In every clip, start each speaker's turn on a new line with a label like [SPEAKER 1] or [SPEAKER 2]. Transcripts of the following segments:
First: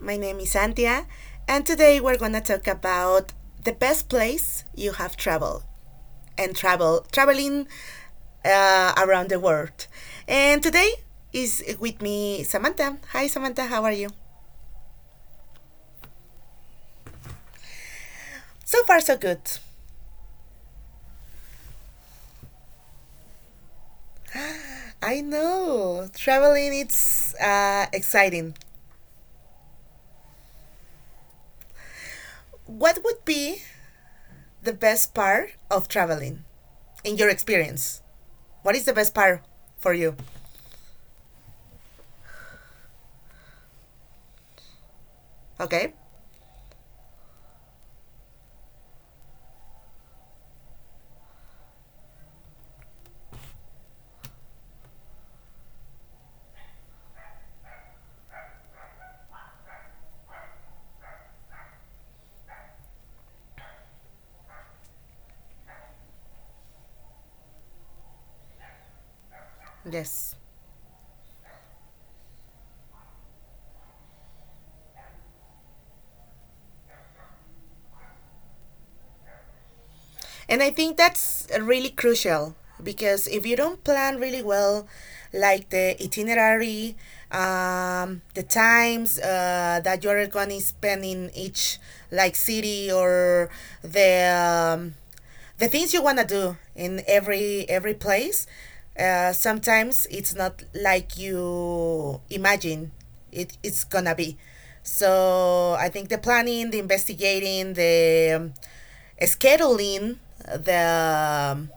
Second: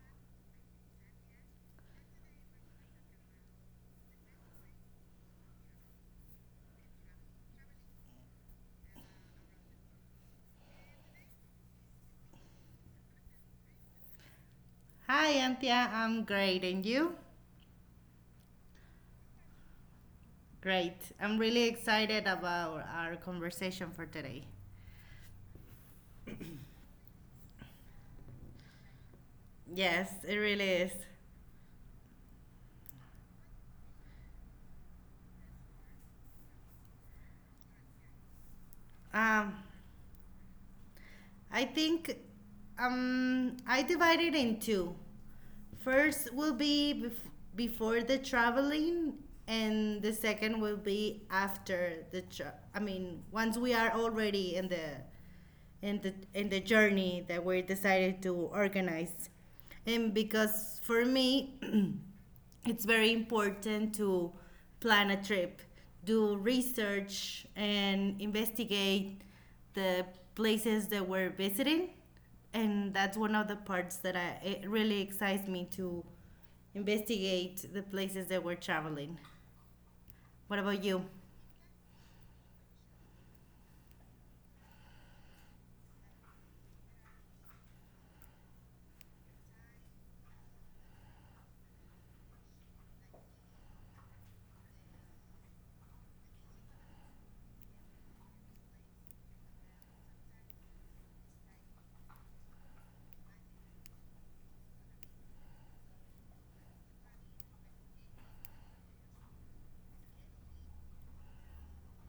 [SPEAKER 1] my name is Antia, and today we're gonna talk about the best place you have traveled and traveling around the world. And today is with me Samantha. Hi Samantha, how are you?
[SPEAKER 2] Hi, Antia. I'm great. And you?
[SPEAKER 1] So far so good.
[SPEAKER 2] Great. I'm really excited about our conversation for today.
[SPEAKER 1] I know traveling it's exciting.
[SPEAKER 2] Yes, it really is.
[SPEAKER 1] What would be the best part of traveling in your experience? What is the best part
[SPEAKER 2] Um,
[SPEAKER 1] for you?
[SPEAKER 2] I think I divided in two.
[SPEAKER 1] Okay.
[SPEAKER 2] First will be before the traveling, and the second will be after the. I mean, once we are already in the in the journey that we decided to organize. And because for me it's very important to plan a trip, do research and investigate the
[SPEAKER 1] Yes.
[SPEAKER 2] places that we're visiting. And that's one of the parts that it really excites me to investigate the places that we're traveling. What
[SPEAKER 1] And I
[SPEAKER 2] about you?
[SPEAKER 1] think that's really crucial because if you don't plan really well, like the itinerary, the times that you're going to spend in each like city or the um, the things you want to do in every place, sometimes it's not like you imagine it's gonna be. So I think the planning, the investigating, the scheduling the um,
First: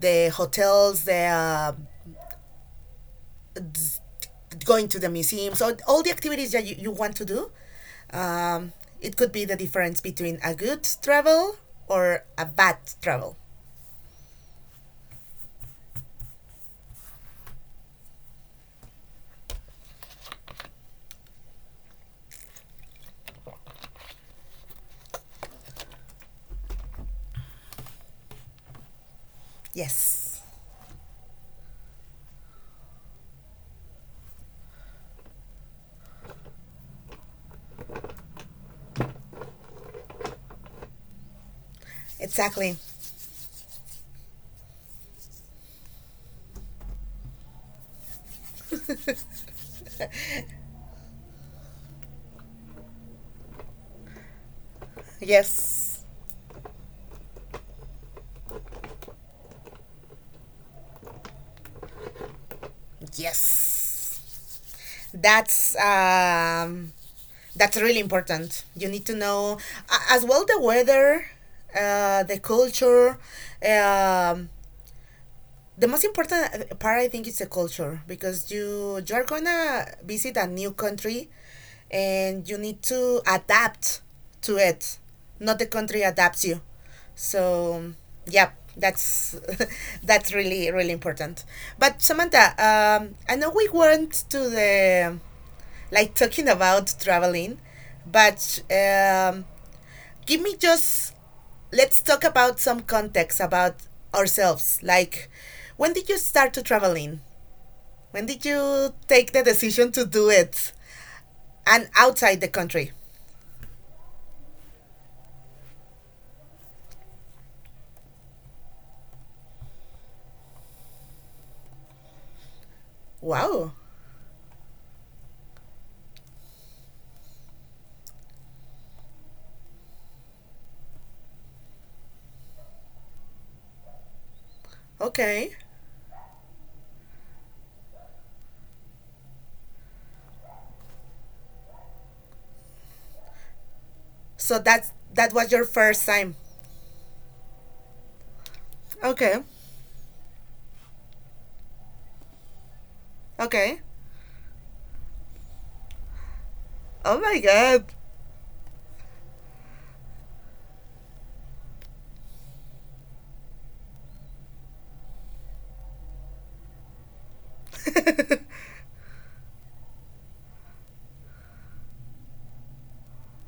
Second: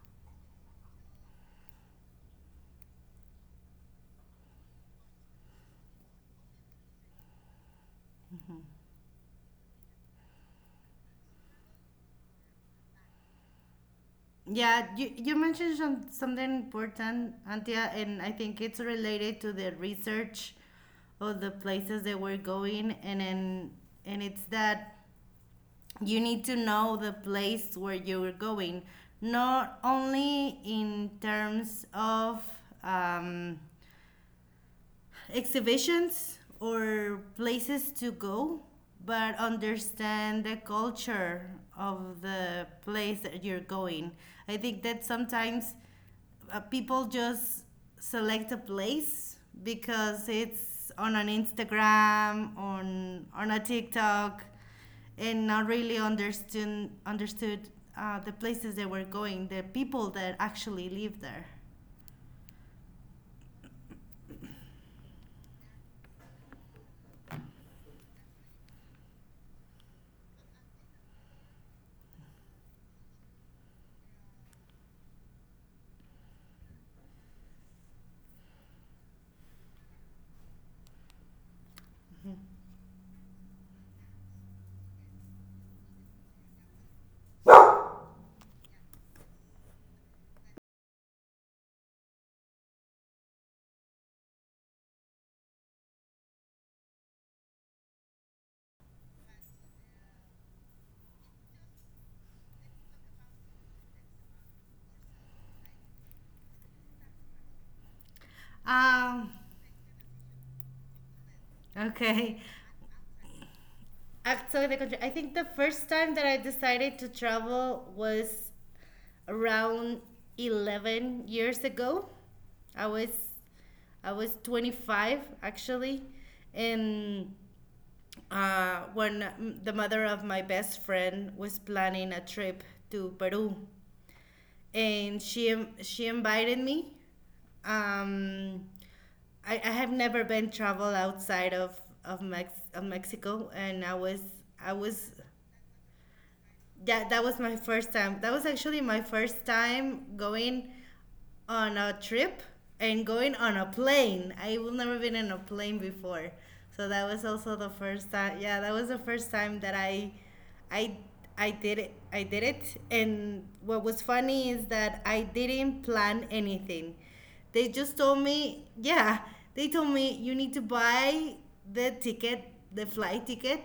[SPEAKER 1] the hotels, the going to the museum. So all the activities that you want to do. Um, it could be the difference between a good travel or a bad travel.
[SPEAKER 2] Yeah, you mentioned something important, Antia, and I think it's related to the research of the places that we're going. And then, and it's that you need to know the place where you're going, not
[SPEAKER 1] Yes,
[SPEAKER 2] only in terms of um, exhibitions or places to go, but understand the culture of the
[SPEAKER 1] exactly.
[SPEAKER 2] place that you're going. I think that sometimes people just select a place because it's on an Instagram, on a TikTok, and not really
[SPEAKER 1] Yes,
[SPEAKER 2] understood the places they were going, the people that actually live there.
[SPEAKER 1] yes. That's um, that's really important. You need to know as well the weather, the culture, um, the most important part I think is the culture because you are gonna visit a new country and
[SPEAKER 2] Mm-hmm.
[SPEAKER 1] you need to adapt to it. Not the country adapts you. So yeah, that's that's really important. But Samantha, I know we weren't to the like talking about traveling, but give me just let's talk about some context about ourselves. Like, when did you start to traveling? When did
[SPEAKER 2] Um,
[SPEAKER 1] you take the decision to do it
[SPEAKER 2] okay.
[SPEAKER 1] and outside the country?
[SPEAKER 2] Actually, the country. I think the first time that I decided to travel was around 11 years ago. I was
[SPEAKER 1] Wow.
[SPEAKER 2] I was 25 actually, and the mother of my best friend was planning a trip to Peru, and
[SPEAKER 1] Okay.
[SPEAKER 2] she invited me. Um, I have never been travel outside of of Mexico, and
[SPEAKER 1] So
[SPEAKER 2] I
[SPEAKER 1] that's
[SPEAKER 2] was
[SPEAKER 1] that was your first time.
[SPEAKER 2] that that was my first time. That was actually my
[SPEAKER 1] Okay.
[SPEAKER 2] first time going on a trip and going on a
[SPEAKER 1] Okay.
[SPEAKER 2] plane. I've never been in a plane before. So that was
[SPEAKER 1] Oh
[SPEAKER 2] also
[SPEAKER 1] my
[SPEAKER 2] the first
[SPEAKER 1] god.
[SPEAKER 2] time. Yeah, that was the first time that I I did it. I did it. And what was funny is that I didn't plan anything. They just told me, yeah, they told me you need to buy the ticket, the flight ticket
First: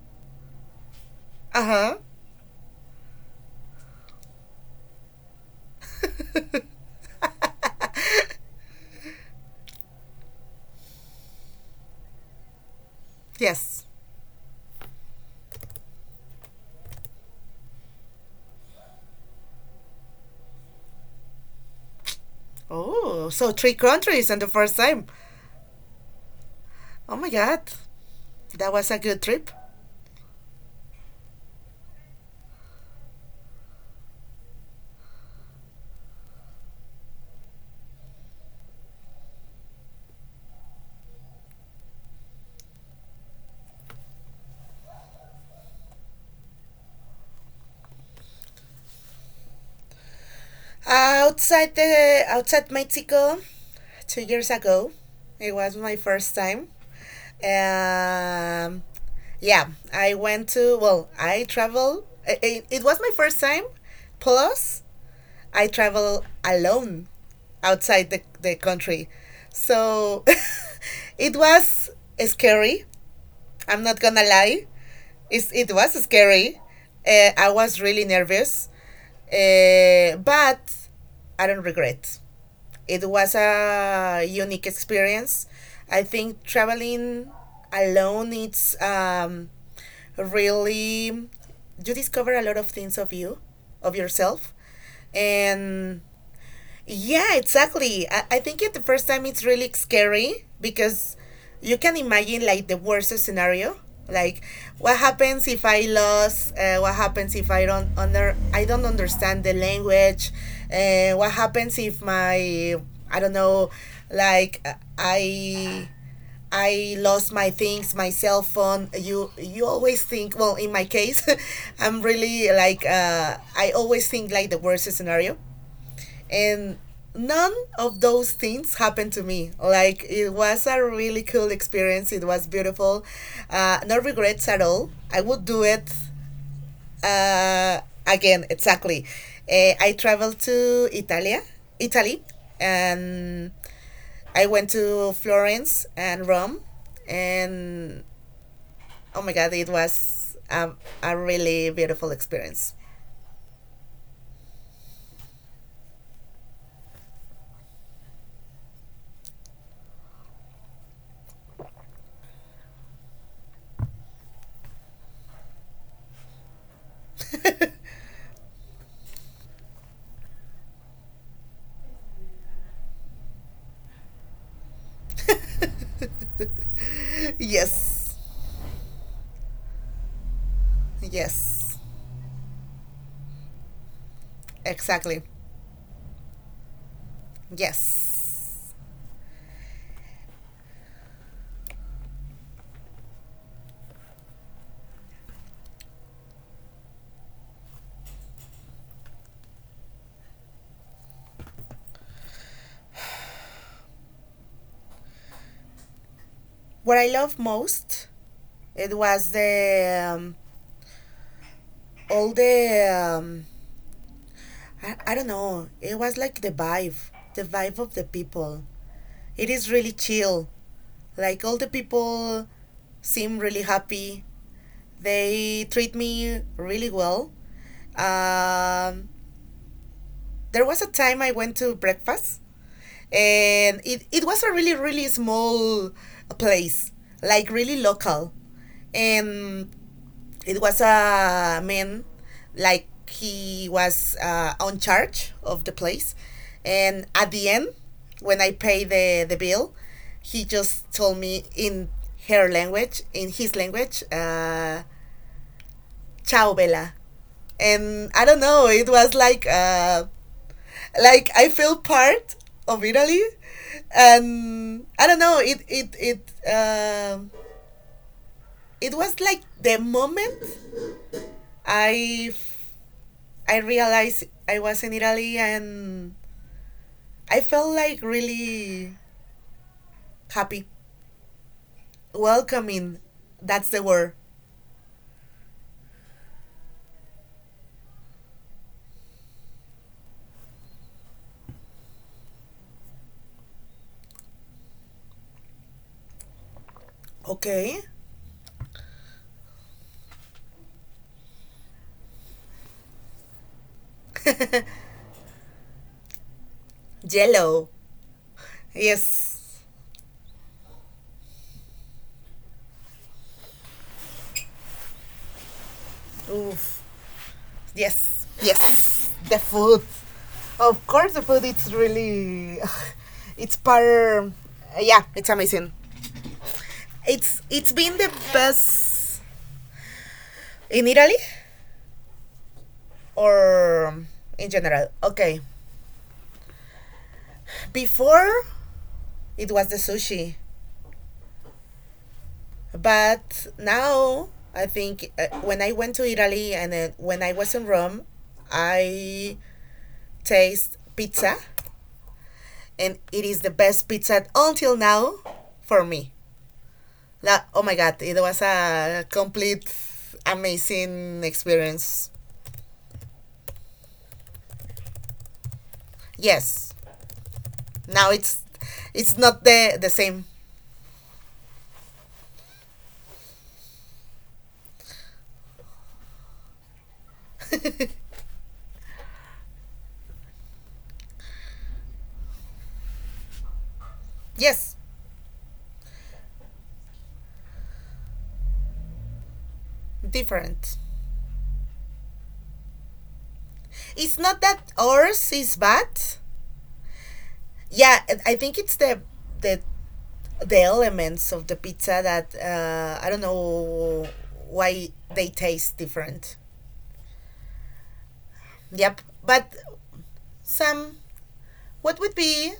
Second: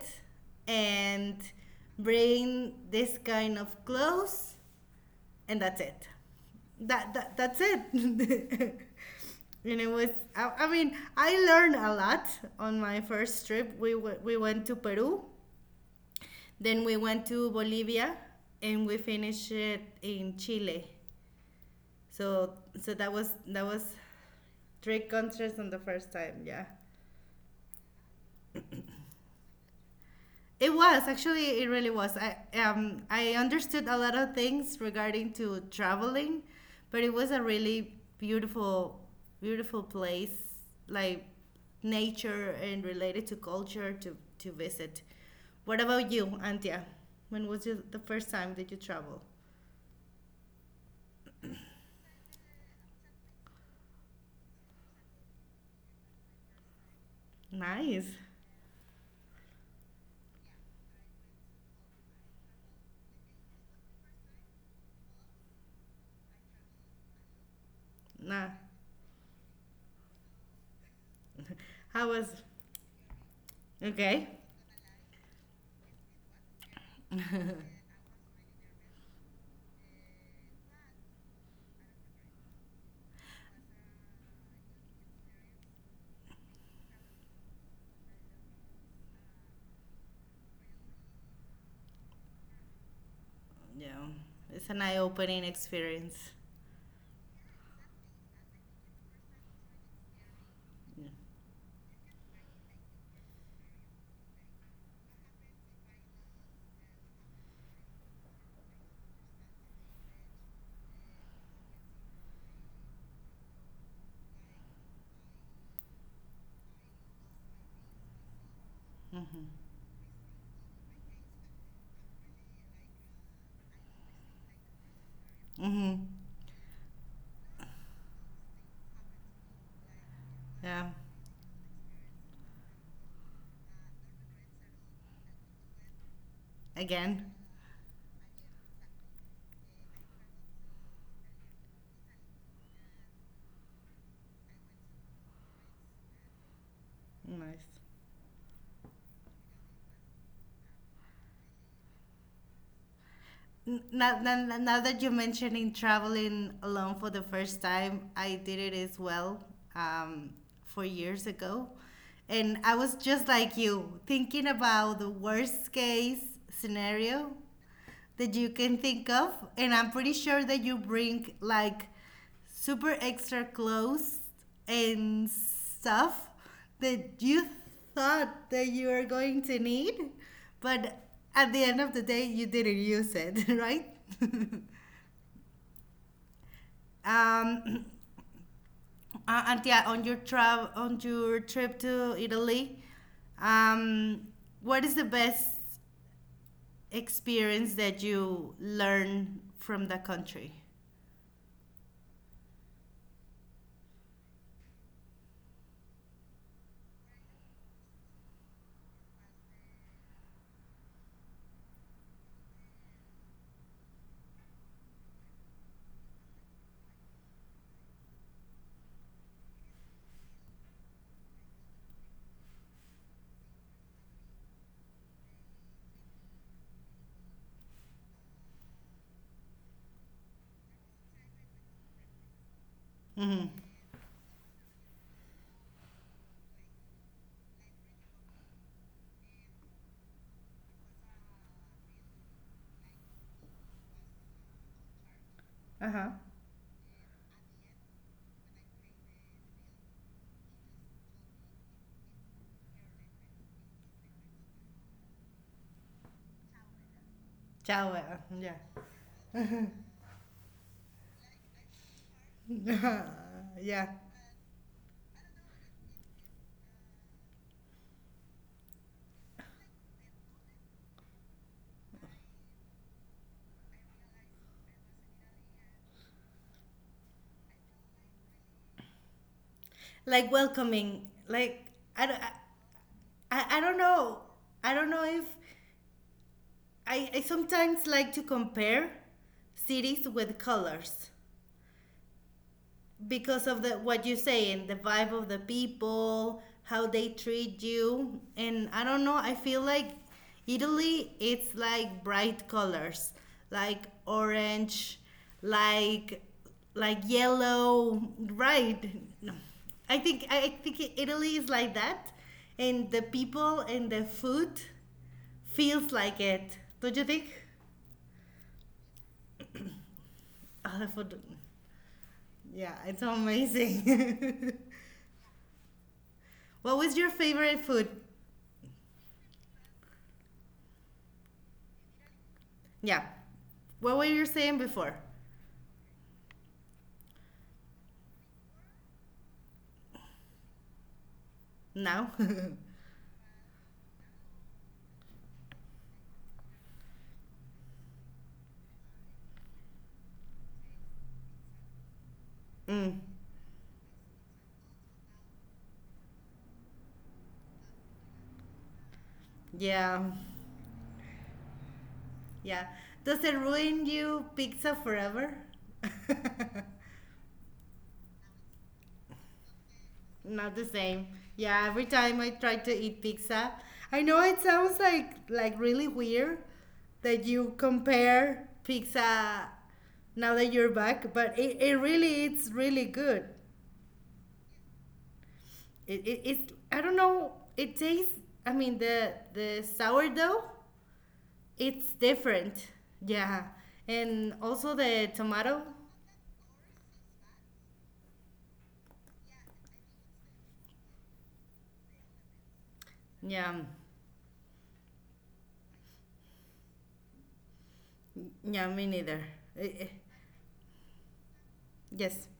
[SPEAKER 2] and
[SPEAKER 1] Uh-huh.
[SPEAKER 2] bring this kind of clothes, and that's it. That's it. And it was, I mean, I learned a lot on my first trip.
[SPEAKER 1] Yes.
[SPEAKER 2] We we went to Peru, then we went to Bolivia, and we finished it in Chile. So so
[SPEAKER 1] Oh, so
[SPEAKER 2] that
[SPEAKER 1] three
[SPEAKER 2] was
[SPEAKER 1] countries on the first
[SPEAKER 2] three
[SPEAKER 1] time.
[SPEAKER 2] countries on the first time. Yeah.
[SPEAKER 1] Oh my god. That was a good trip.
[SPEAKER 2] It was actually, it really was. I um, I understood a lot of things regarding to traveling, but it was a really beautiful beautiful place, like nature and related to culture to visit. What about you, Antia? When was you, the first time that you traveled?
[SPEAKER 1] Outside Mexico, 2 years ago, it was my first time.
[SPEAKER 2] Nice.
[SPEAKER 1] Um, yeah, I went to well, I travel. It was my first time. Plus, I travel alone outside the,
[SPEAKER 2] Nah.
[SPEAKER 1] the country, so it was
[SPEAKER 2] How was
[SPEAKER 1] scary. I'm not
[SPEAKER 2] okay?
[SPEAKER 1] gonna lie. It's, it was scary. I was really nervous, but I don't regret. It was a unique experience. I think traveling alone it's really you discover a lot of things of you, of
[SPEAKER 2] Yeah.
[SPEAKER 1] yourself,
[SPEAKER 2] It's an eye-opening
[SPEAKER 1] and
[SPEAKER 2] experience.
[SPEAKER 1] yeah, exactly. I think it the first time it's really scary because
[SPEAKER 2] Yeah.
[SPEAKER 1] you can imagine like the worst scenario. Like, what happens if I lost? What happens if I don't understand the language? What happens if my I don't know, like I lost my things, my cell phone. You
[SPEAKER 2] Mhm.
[SPEAKER 1] always think. Well, in my case, I'm really like I always think like the worst scenario
[SPEAKER 2] Mhm.
[SPEAKER 1] and none of those things happened to me like it was a
[SPEAKER 2] Yeah.
[SPEAKER 1] really cool experience, it was beautiful, no regrets at all, I would do it
[SPEAKER 2] Again.
[SPEAKER 1] uh, again, exactly. I traveled to Italia, Italy, and I went to Florence and Rome,
[SPEAKER 2] Nice.
[SPEAKER 1] and oh my god, it was a really beautiful experience.
[SPEAKER 2] Now that you're mentioning traveling alone for the first time, I did it as well, um, 4 years ago. And I was just like you, thinking about the worst case scenario that you can think of. And I'm pretty sure that you bring like super extra clothes and stuff that you
[SPEAKER 1] Yes.
[SPEAKER 2] thought that you were going to need, but
[SPEAKER 1] Yes,
[SPEAKER 2] at the end of the day you didn't use it. Right.
[SPEAKER 1] exactly.
[SPEAKER 2] um
[SPEAKER 1] Yes.
[SPEAKER 2] and yeah, on your trip to Italy, um what is the best experience that you learn from the country?
[SPEAKER 1] What I love most it was the all the um, I don't know. It was like the vibe of the people. It is really chill. Like all the people seem really happy. They treat me really well. Um, there was a time I went to breakfast,
[SPEAKER 2] Mm-hmm.
[SPEAKER 1] and it was a really, really small place, like really local. And it was a man like he was on charge of the place,
[SPEAKER 2] Uh-huh.
[SPEAKER 1] and at the end when I pay the bill, he just told me in her language, in his language, ciao bella.
[SPEAKER 2] Ciao.
[SPEAKER 1] And I don't know,
[SPEAKER 2] Yeah.
[SPEAKER 1] it was like I feel part of Italy.
[SPEAKER 2] Yeah.
[SPEAKER 1] And I don't know, it it was like the moment i I realized I was in Italy and I felt like really
[SPEAKER 2] Like
[SPEAKER 1] happy,
[SPEAKER 2] welcoming. Like I, don't- I-
[SPEAKER 1] welcoming. That's
[SPEAKER 2] I
[SPEAKER 1] the
[SPEAKER 2] don't
[SPEAKER 1] word.
[SPEAKER 2] know. I don't know if I sometimes like to compare cities with colors, because of the what you're saying, the vibe of the people, how they treat
[SPEAKER 1] Okay.
[SPEAKER 2] you. And I don't know, I feel like Italy, it's like bright colors, like orange, like like
[SPEAKER 1] Yellow.
[SPEAKER 2] yellow, right? No.
[SPEAKER 1] Yes.
[SPEAKER 2] I think Italy is like that, and the people and the food feels like it.
[SPEAKER 1] Oof.
[SPEAKER 2] Don't you think?
[SPEAKER 1] Yes. Yes. The food. Of
[SPEAKER 2] Oh, the
[SPEAKER 1] course, the
[SPEAKER 2] food.
[SPEAKER 1] food. It's really.
[SPEAKER 2] Yeah, it's
[SPEAKER 1] It's part.
[SPEAKER 2] amazing.
[SPEAKER 1] Yeah, it's amazing.
[SPEAKER 2] What was your
[SPEAKER 1] It's
[SPEAKER 2] favorite
[SPEAKER 1] it's been
[SPEAKER 2] food?
[SPEAKER 1] the best in Italy
[SPEAKER 2] Yeah.
[SPEAKER 1] or
[SPEAKER 2] What were you
[SPEAKER 1] in
[SPEAKER 2] saying
[SPEAKER 1] general.
[SPEAKER 2] before?
[SPEAKER 1] Okay. Before it was the sushi.
[SPEAKER 2] Now?
[SPEAKER 1] But now I think when I went to Italy and then when I was in Rome, I taste pizza, and
[SPEAKER 2] Mm.
[SPEAKER 1] it is the best pizza until now for me. La, oh my god, it was a complete
[SPEAKER 2] Yeah.
[SPEAKER 1] amazing experience.
[SPEAKER 2] Yeah. Does it ruin you pizza forever?
[SPEAKER 1] Yes. Now it's not the same.
[SPEAKER 2] Not the same. Yeah, every time I try to eat pizza, I know it sounds like really weird that you compare pizza now that you're back, but it really, it's really good.
[SPEAKER 1] Yes,
[SPEAKER 2] It's, I don't know, it tastes, I mean the sourdough.
[SPEAKER 1] different.
[SPEAKER 2] It's different. Yeah.
[SPEAKER 1] It's not
[SPEAKER 2] And
[SPEAKER 1] that
[SPEAKER 2] also the
[SPEAKER 1] ours is
[SPEAKER 2] tomato.
[SPEAKER 1] bad. Yeah, I think it's the the elements of the pizza that I don't
[SPEAKER 2] Yeah.
[SPEAKER 1] know why they taste different.
[SPEAKER 2] Yeah,
[SPEAKER 1] Yep.
[SPEAKER 2] me neither.
[SPEAKER 1] But
[SPEAKER 2] Eh, eh,
[SPEAKER 1] some, what would
[SPEAKER 2] Yes.
[SPEAKER 1] be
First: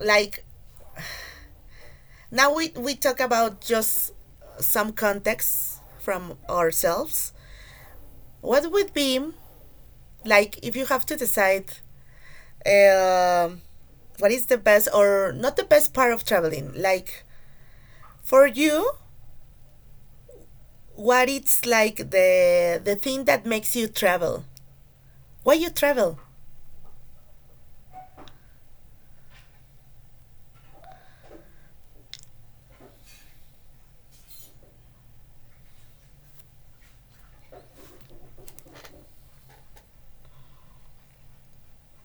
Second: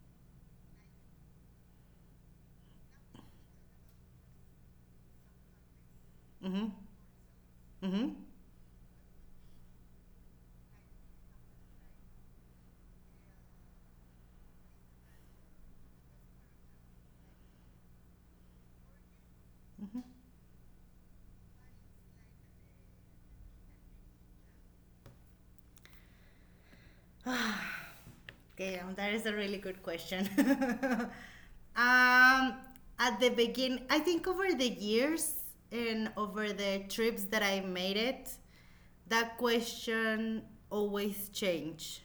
[SPEAKER 1] like now we talk about just some context from
[SPEAKER 2] Mm-hmm.
[SPEAKER 1] ourselves.
[SPEAKER 2] Mm-hmm.
[SPEAKER 1] What would be like if you have to decide uh, what is the best or not the best part of traveling? Like for you, what it's like the thing that makes you travel? Why you travel?
[SPEAKER 2] Okay, that is a really good question. Um, at the begin, I think over the years and over the trips that I made it, that question always change.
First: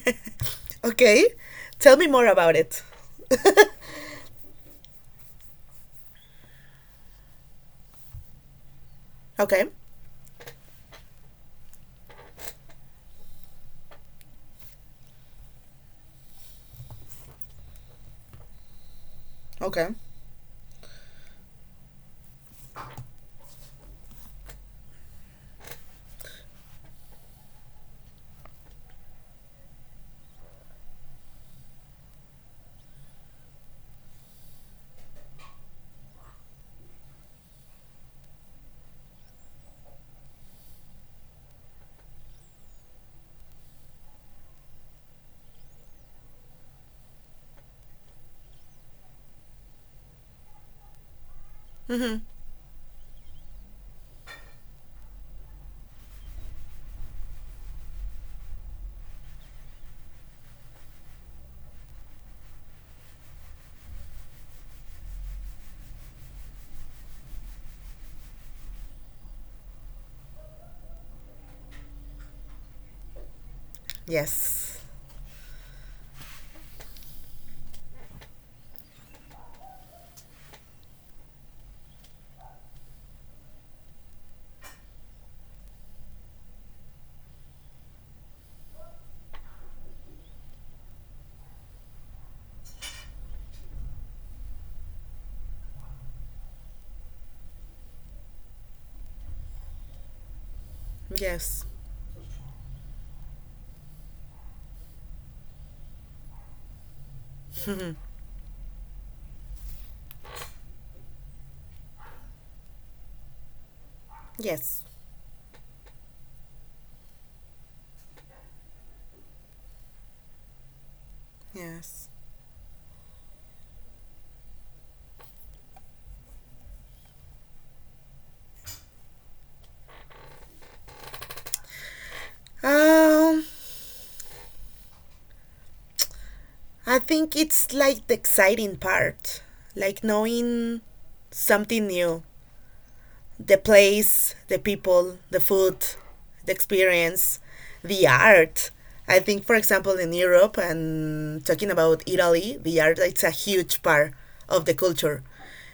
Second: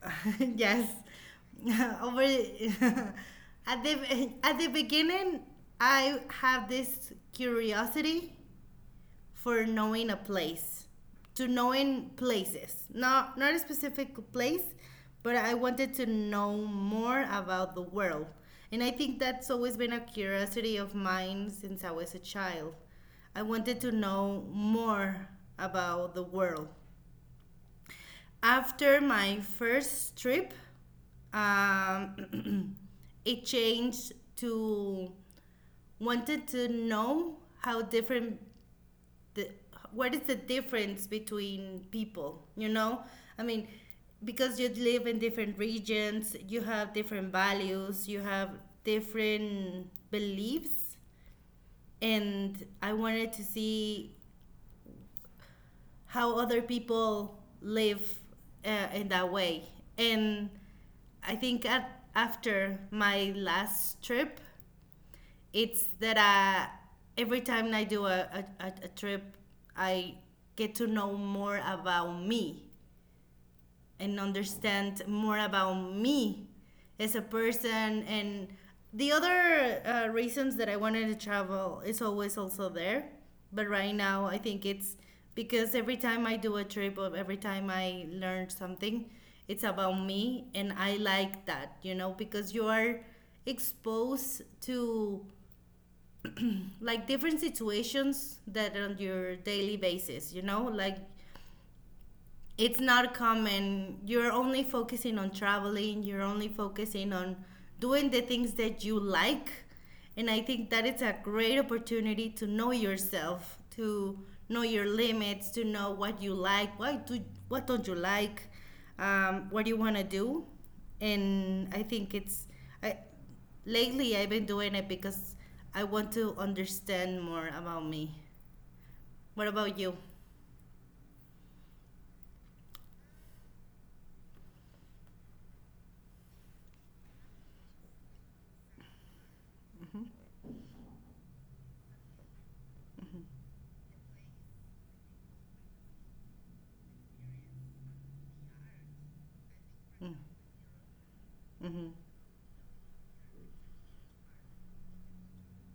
[SPEAKER 2] Yes.
[SPEAKER 1] Okay. Tell me
[SPEAKER 2] Over
[SPEAKER 1] more about it.
[SPEAKER 2] at the beginning, I have this curiosity for
[SPEAKER 1] Okay.
[SPEAKER 2] knowing a place, to knowing places. Not a specific place, but I wanted to know more about the world. And I think that's always
[SPEAKER 1] Okay.
[SPEAKER 2] been a curiosity of mine since I was a child. I wanted to know more about the world. After my first trip, um, it changed to wanted to know how different the what is the difference between people, you know, I mean, because you live in different regions, you have different values, you have different beliefs.
[SPEAKER 1] Mm-hmm.
[SPEAKER 2] And I wanted to see how other people live in that way. And I think after my last trip, it's that every time I do a trip, I get to know more about me and
[SPEAKER 1] Yes.
[SPEAKER 2] understand more about me as a person. And the other reasons that I wanted to travel is always also there, but right now I think it's because every time I do a trip or every time I learn something, it's about me. And I like that, you know, because you are exposed to like different situations that on your daily basis, you know, like
[SPEAKER 1] Yes.
[SPEAKER 2] it's not common. You're only focusing on traveling, you're only focusing on
[SPEAKER 1] Mm-hmm.
[SPEAKER 2] doing the things that you like. And I think that it's a great opportunity to know yourself, to know
[SPEAKER 1] Yes.
[SPEAKER 2] your limits, to know what you like, what don't you like, what do you want to do. And I
[SPEAKER 1] Yes.
[SPEAKER 2] think I, lately I've been doing it because I want to understand more about me. What about you?
[SPEAKER 1] Um, I think it's like the exciting part, like knowing something new, the place, the people, the food, the experience, the art. I think, for example, in
[SPEAKER 2] Mm-hmm.
[SPEAKER 1] Europe and talking
[SPEAKER 2] Mm-hmm.
[SPEAKER 1] about Italy, the art it's a huge part of the culture,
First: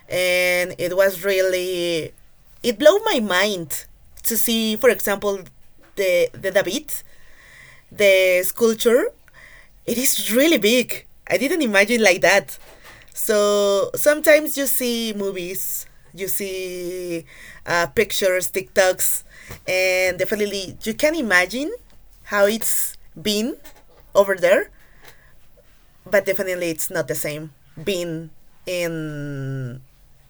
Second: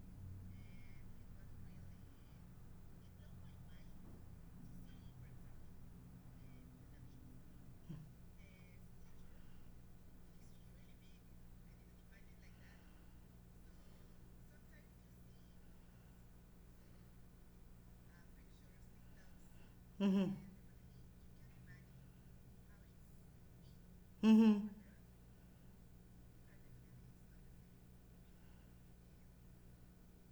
[SPEAKER 1] and it was really it blew my mind to see, for example, the David, the sculpture, it is really big, I didn't imagine like that. So sometimes you see movies, you see pictures, tiktoks, and
[SPEAKER 2] Mm-hmm.
[SPEAKER 1] definitely you can imagine how it's been over
[SPEAKER 2] Mm-hmm.
[SPEAKER 1] there, but definitely it's not the same being in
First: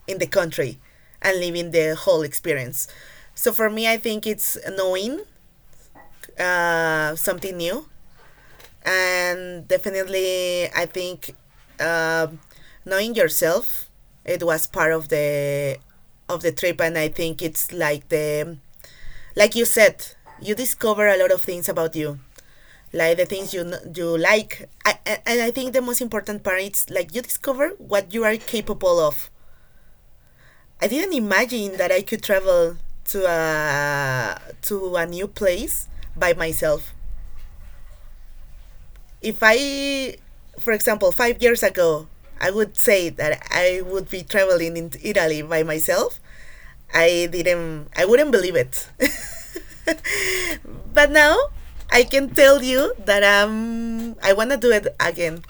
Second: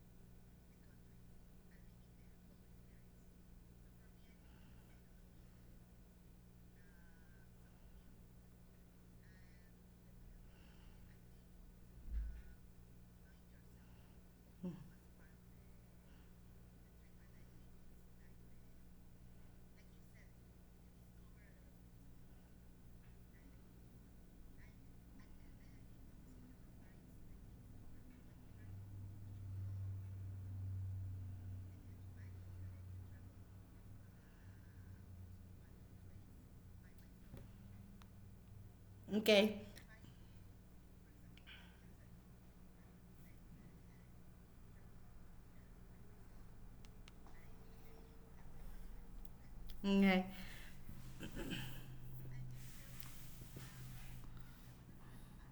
[SPEAKER 1] in the country and living the whole experience. So for me I think it's knowing something new, and definitely I think uh, knowing yourself, it was part of the trip. And I think it's like the like you said, you discover a lot of things about you, like the things you you like, and I think the most important part is like you discover what you are capable of. I didn't imagine that I could travel to a new place by myself. If
[SPEAKER 2] Okay.
[SPEAKER 1] I, for example, 5 years ago, I would say that I would be traveling in Italy by myself, I didn't, I wouldn't believe it.
[SPEAKER 2] Okay.
[SPEAKER 1] But now I can tell you that I want to do it again.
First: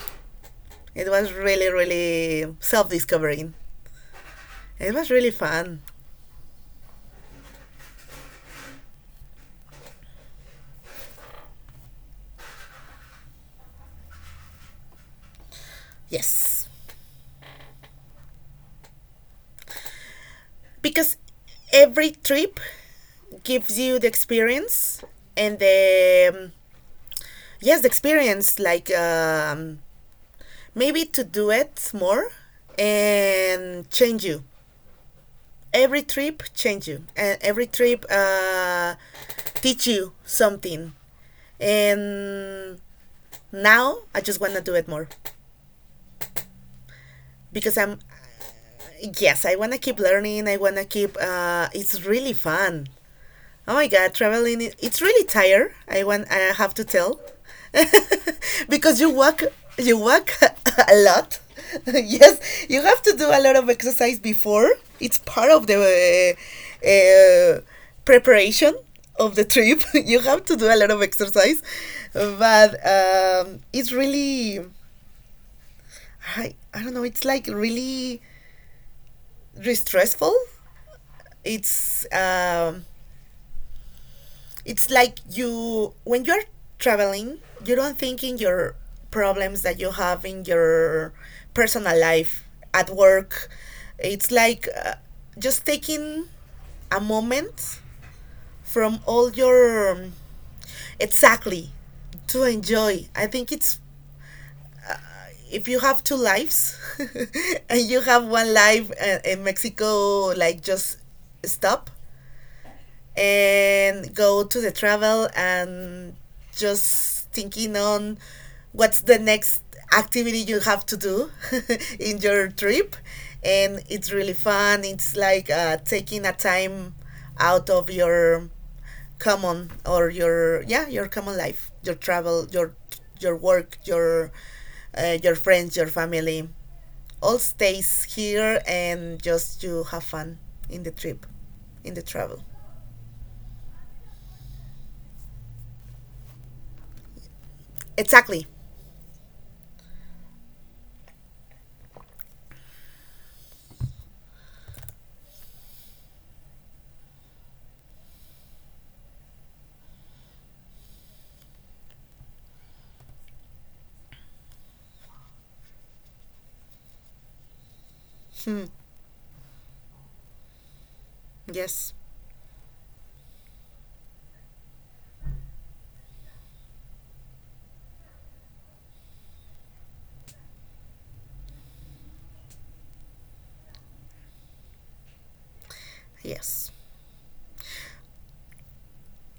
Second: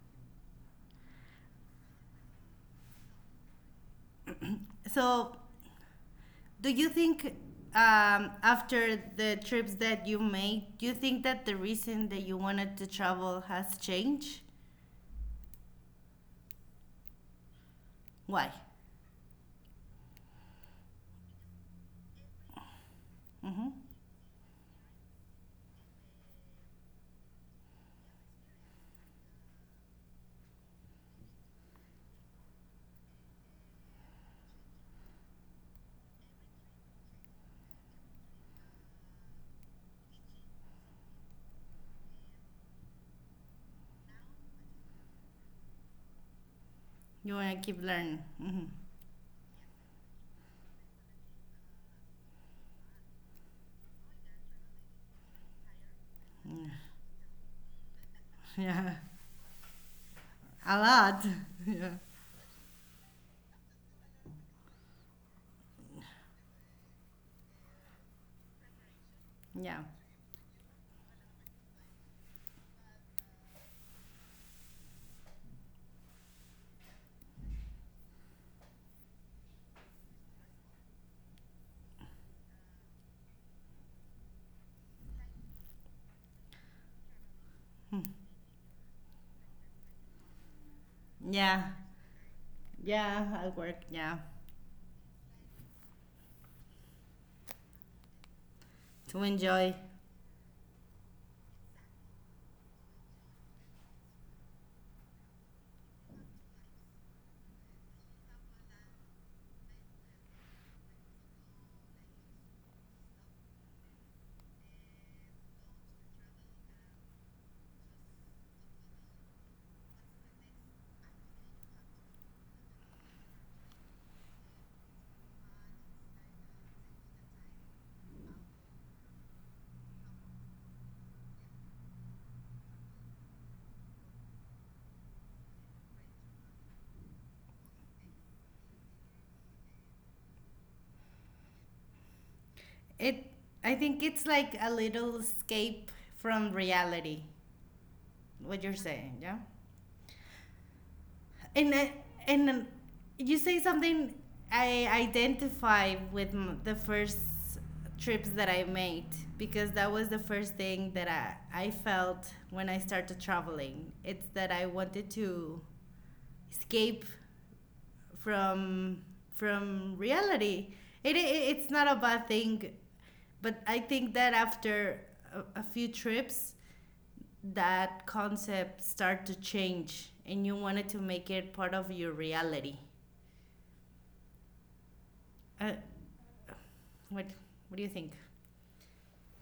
[SPEAKER 1] It was really, really self discovering. It was really
[SPEAKER 2] So,
[SPEAKER 1] fun.
[SPEAKER 2] do you think after the trips that you made, do you think that the reason that you wanted to travel has changed?
[SPEAKER 1] Yes.
[SPEAKER 2] Why?
[SPEAKER 1] Because every trip
[SPEAKER 2] Hmm.
[SPEAKER 1] gives you the experience and yes, the experience like, maybe to do it more and change you, every trip change you and every trip teach you something. And now I just want to do it more
[SPEAKER 2] You want to
[SPEAKER 1] because
[SPEAKER 2] keep
[SPEAKER 1] I'm
[SPEAKER 2] learning. Hmm.
[SPEAKER 1] yes I want to keep learning, I want to keep it's really fun. Oh my God, traveling, it's really tired. I want, I have to tell. Because
[SPEAKER 2] Yeah.
[SPEAKER 1] you walk a
[SPEAKER 2] A
[SPEAKER 1] lot.
[SPEAKER 2] lot. Yeah.
[SPEAKER 1] Yes, you have to do a lot of exercise before. It's part of the uh, uh, preparation of the trip.
[SPEAKER 2] Yeah.
[SPEAKER 1] You have to do a lot of exercise. But it's really, I don't know, it's like really, really stressful. It's um, It's like you when you're traveling, you don't think in your problems that you have in your
[SPEAKER 2] Yeah.
[SPEAKER 1] personal life at
[SPEAKER 2] Yeah. At
[SPEAKER 1] work.
[SPEAKER 2] work. Yeah.
[SPEAKER 1] It's like just taking a moment from
[SPEAKER 2] To
[SPEAKER 1] all
[SPEAKER 2] enjoy
[SPEAKER 1] your exactly to enjoy. I think it's if you have two lives and you have one life in Mexico, like just stop and go to the travel and just thinking on what's the next activity you have to do in your trip. And it's really fun, it's like taking a time out of your common or your yeah your common life, your travel, your work, your friends, your family, all stays here and just you have fun in the trip, in the travel,
[SPEAKER 2] it. I think it's like a little escape from reality. What
[SPEAKER 1] exactly.
[SPEAKER 2] you're saying, yeah? and uh, and you say something I identify with the first trips that I made, because that was the first thing that I felt when I started traveling. It's that I wanted to escape
[SPEAKER 1] Hmm.
[SPEAKER 2] from from reality. It it's not a
[SPEAKER 1] Yes.
[SPEAKER 2] bad thing, but I think that after a few trips, that concept start to change, and you wanted to make it part of your reality. Uh,
[SPEAKER 1] Yes.
[SPEAKER 2] what What do you think?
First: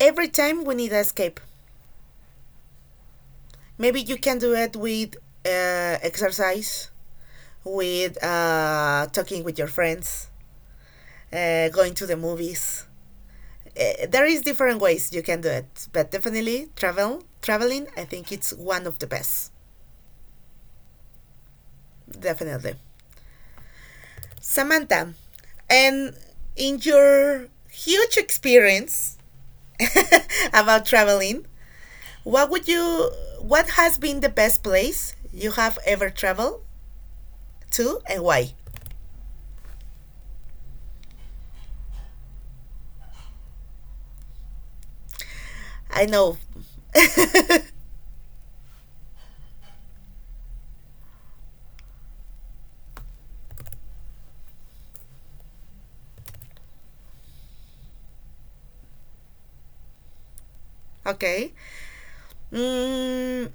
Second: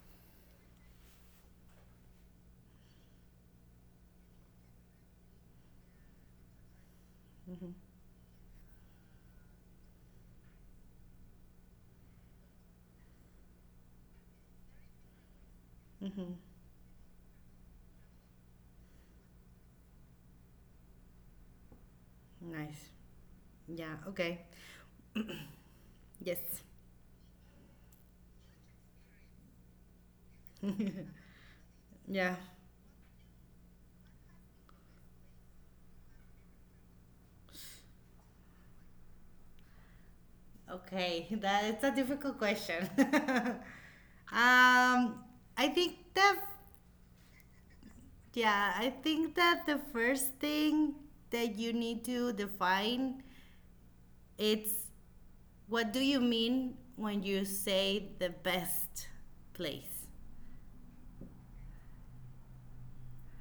[SPEAKER 1] Every time we need an escape. Maybe you can do it with exercise,
[SPEAKER 2] Hmm.
[SPEAKER 1] with talking with your friends, going to the movies. There is different ways you can do it, but
[SPEAKER 2] Hmm.
[SPEAKER 1] definitely traveling. I think it's one of the best. Definitely,
[SPEAKER 2] Nice. Yeah. Okay.
[SPEAKER 1] Samantha. And
[SPEAKER 2] Yes.
[SPEAKER 1] in your huge experience about traveling,
[SPEAKER 2] Yeah.
[SPEAKER 1] what would you what has been the best place you have ever traveled to and why?
[SPEAKER 2] Okay. That it's a difficult question. um, I think
[SPEAKER 1] I know.
[SPEAKER 2] that yeah, I think that the first thing that you need to define it's, what do you mean when you say the best place?
[SPEAKER 1] Okay. Mm,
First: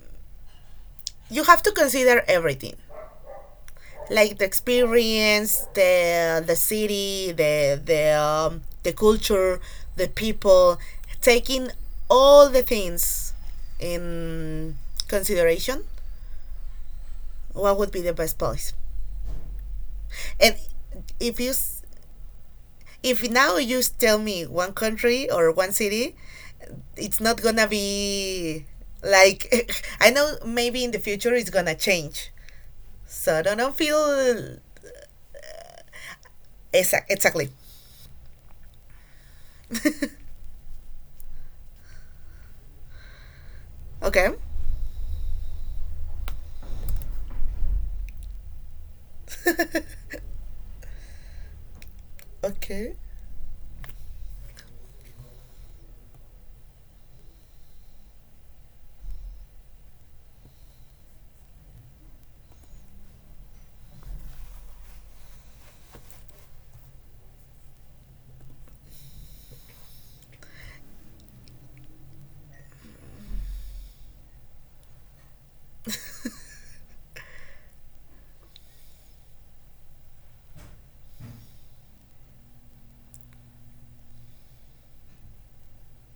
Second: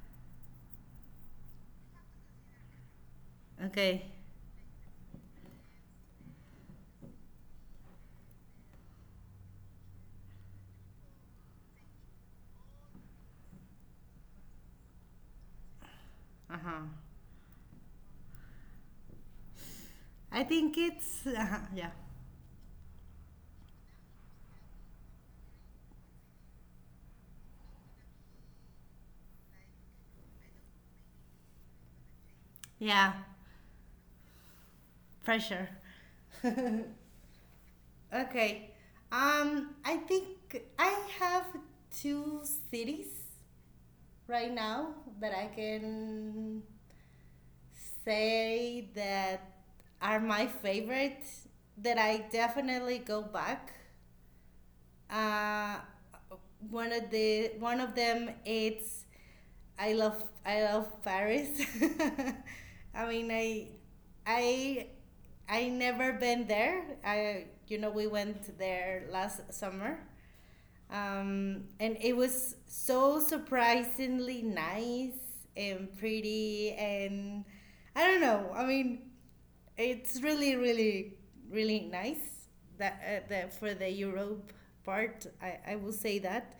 [SPEAKER 1] you have to consider everything.
[SPEAKER 2] Okay.
[SPEAKER 1] Like the experience, the city, the the culture, the people, taking all the things in consideration,
[SPEAKER 2] Uh huh.
[SPEAKER 1] what would be the best place?
[SPEAKER 2] I
[SPEAKER 1] And
[SPEAKER 2] think it's
[SPEAKER 1] if you
[SPEAKER 2] uh,
[SPEAKER 1] s-
[SPEAKER 2] yeah.
[SPEAKER 1] if now you tell me one country or one city, it's not gonna be like I know maybe in the future it's gonna change.
[SPEAKER 2] Yeah.
[SPEAKER 1] So don't feel
[SPEAKER 2] Pressure.
[SPEAKER 1] exact exactly.
[SPEAKER 2] Okay. I think I have two cities
[SPEAKER 1] Okay.
[SPEAKER 2] right now that I can say that are my favorite, that I definitely
[SPEAKER 1] Okay.
[SPEAKER 2] go back. uh, One of the one of them, it's, I love Paris. I mean, I I never been there. I, you know, we went there last summer. And it was so surprisingly nice and pretty. And I don't know, I mean it's really, really, really nice, that, that for the Europe part, I will say that.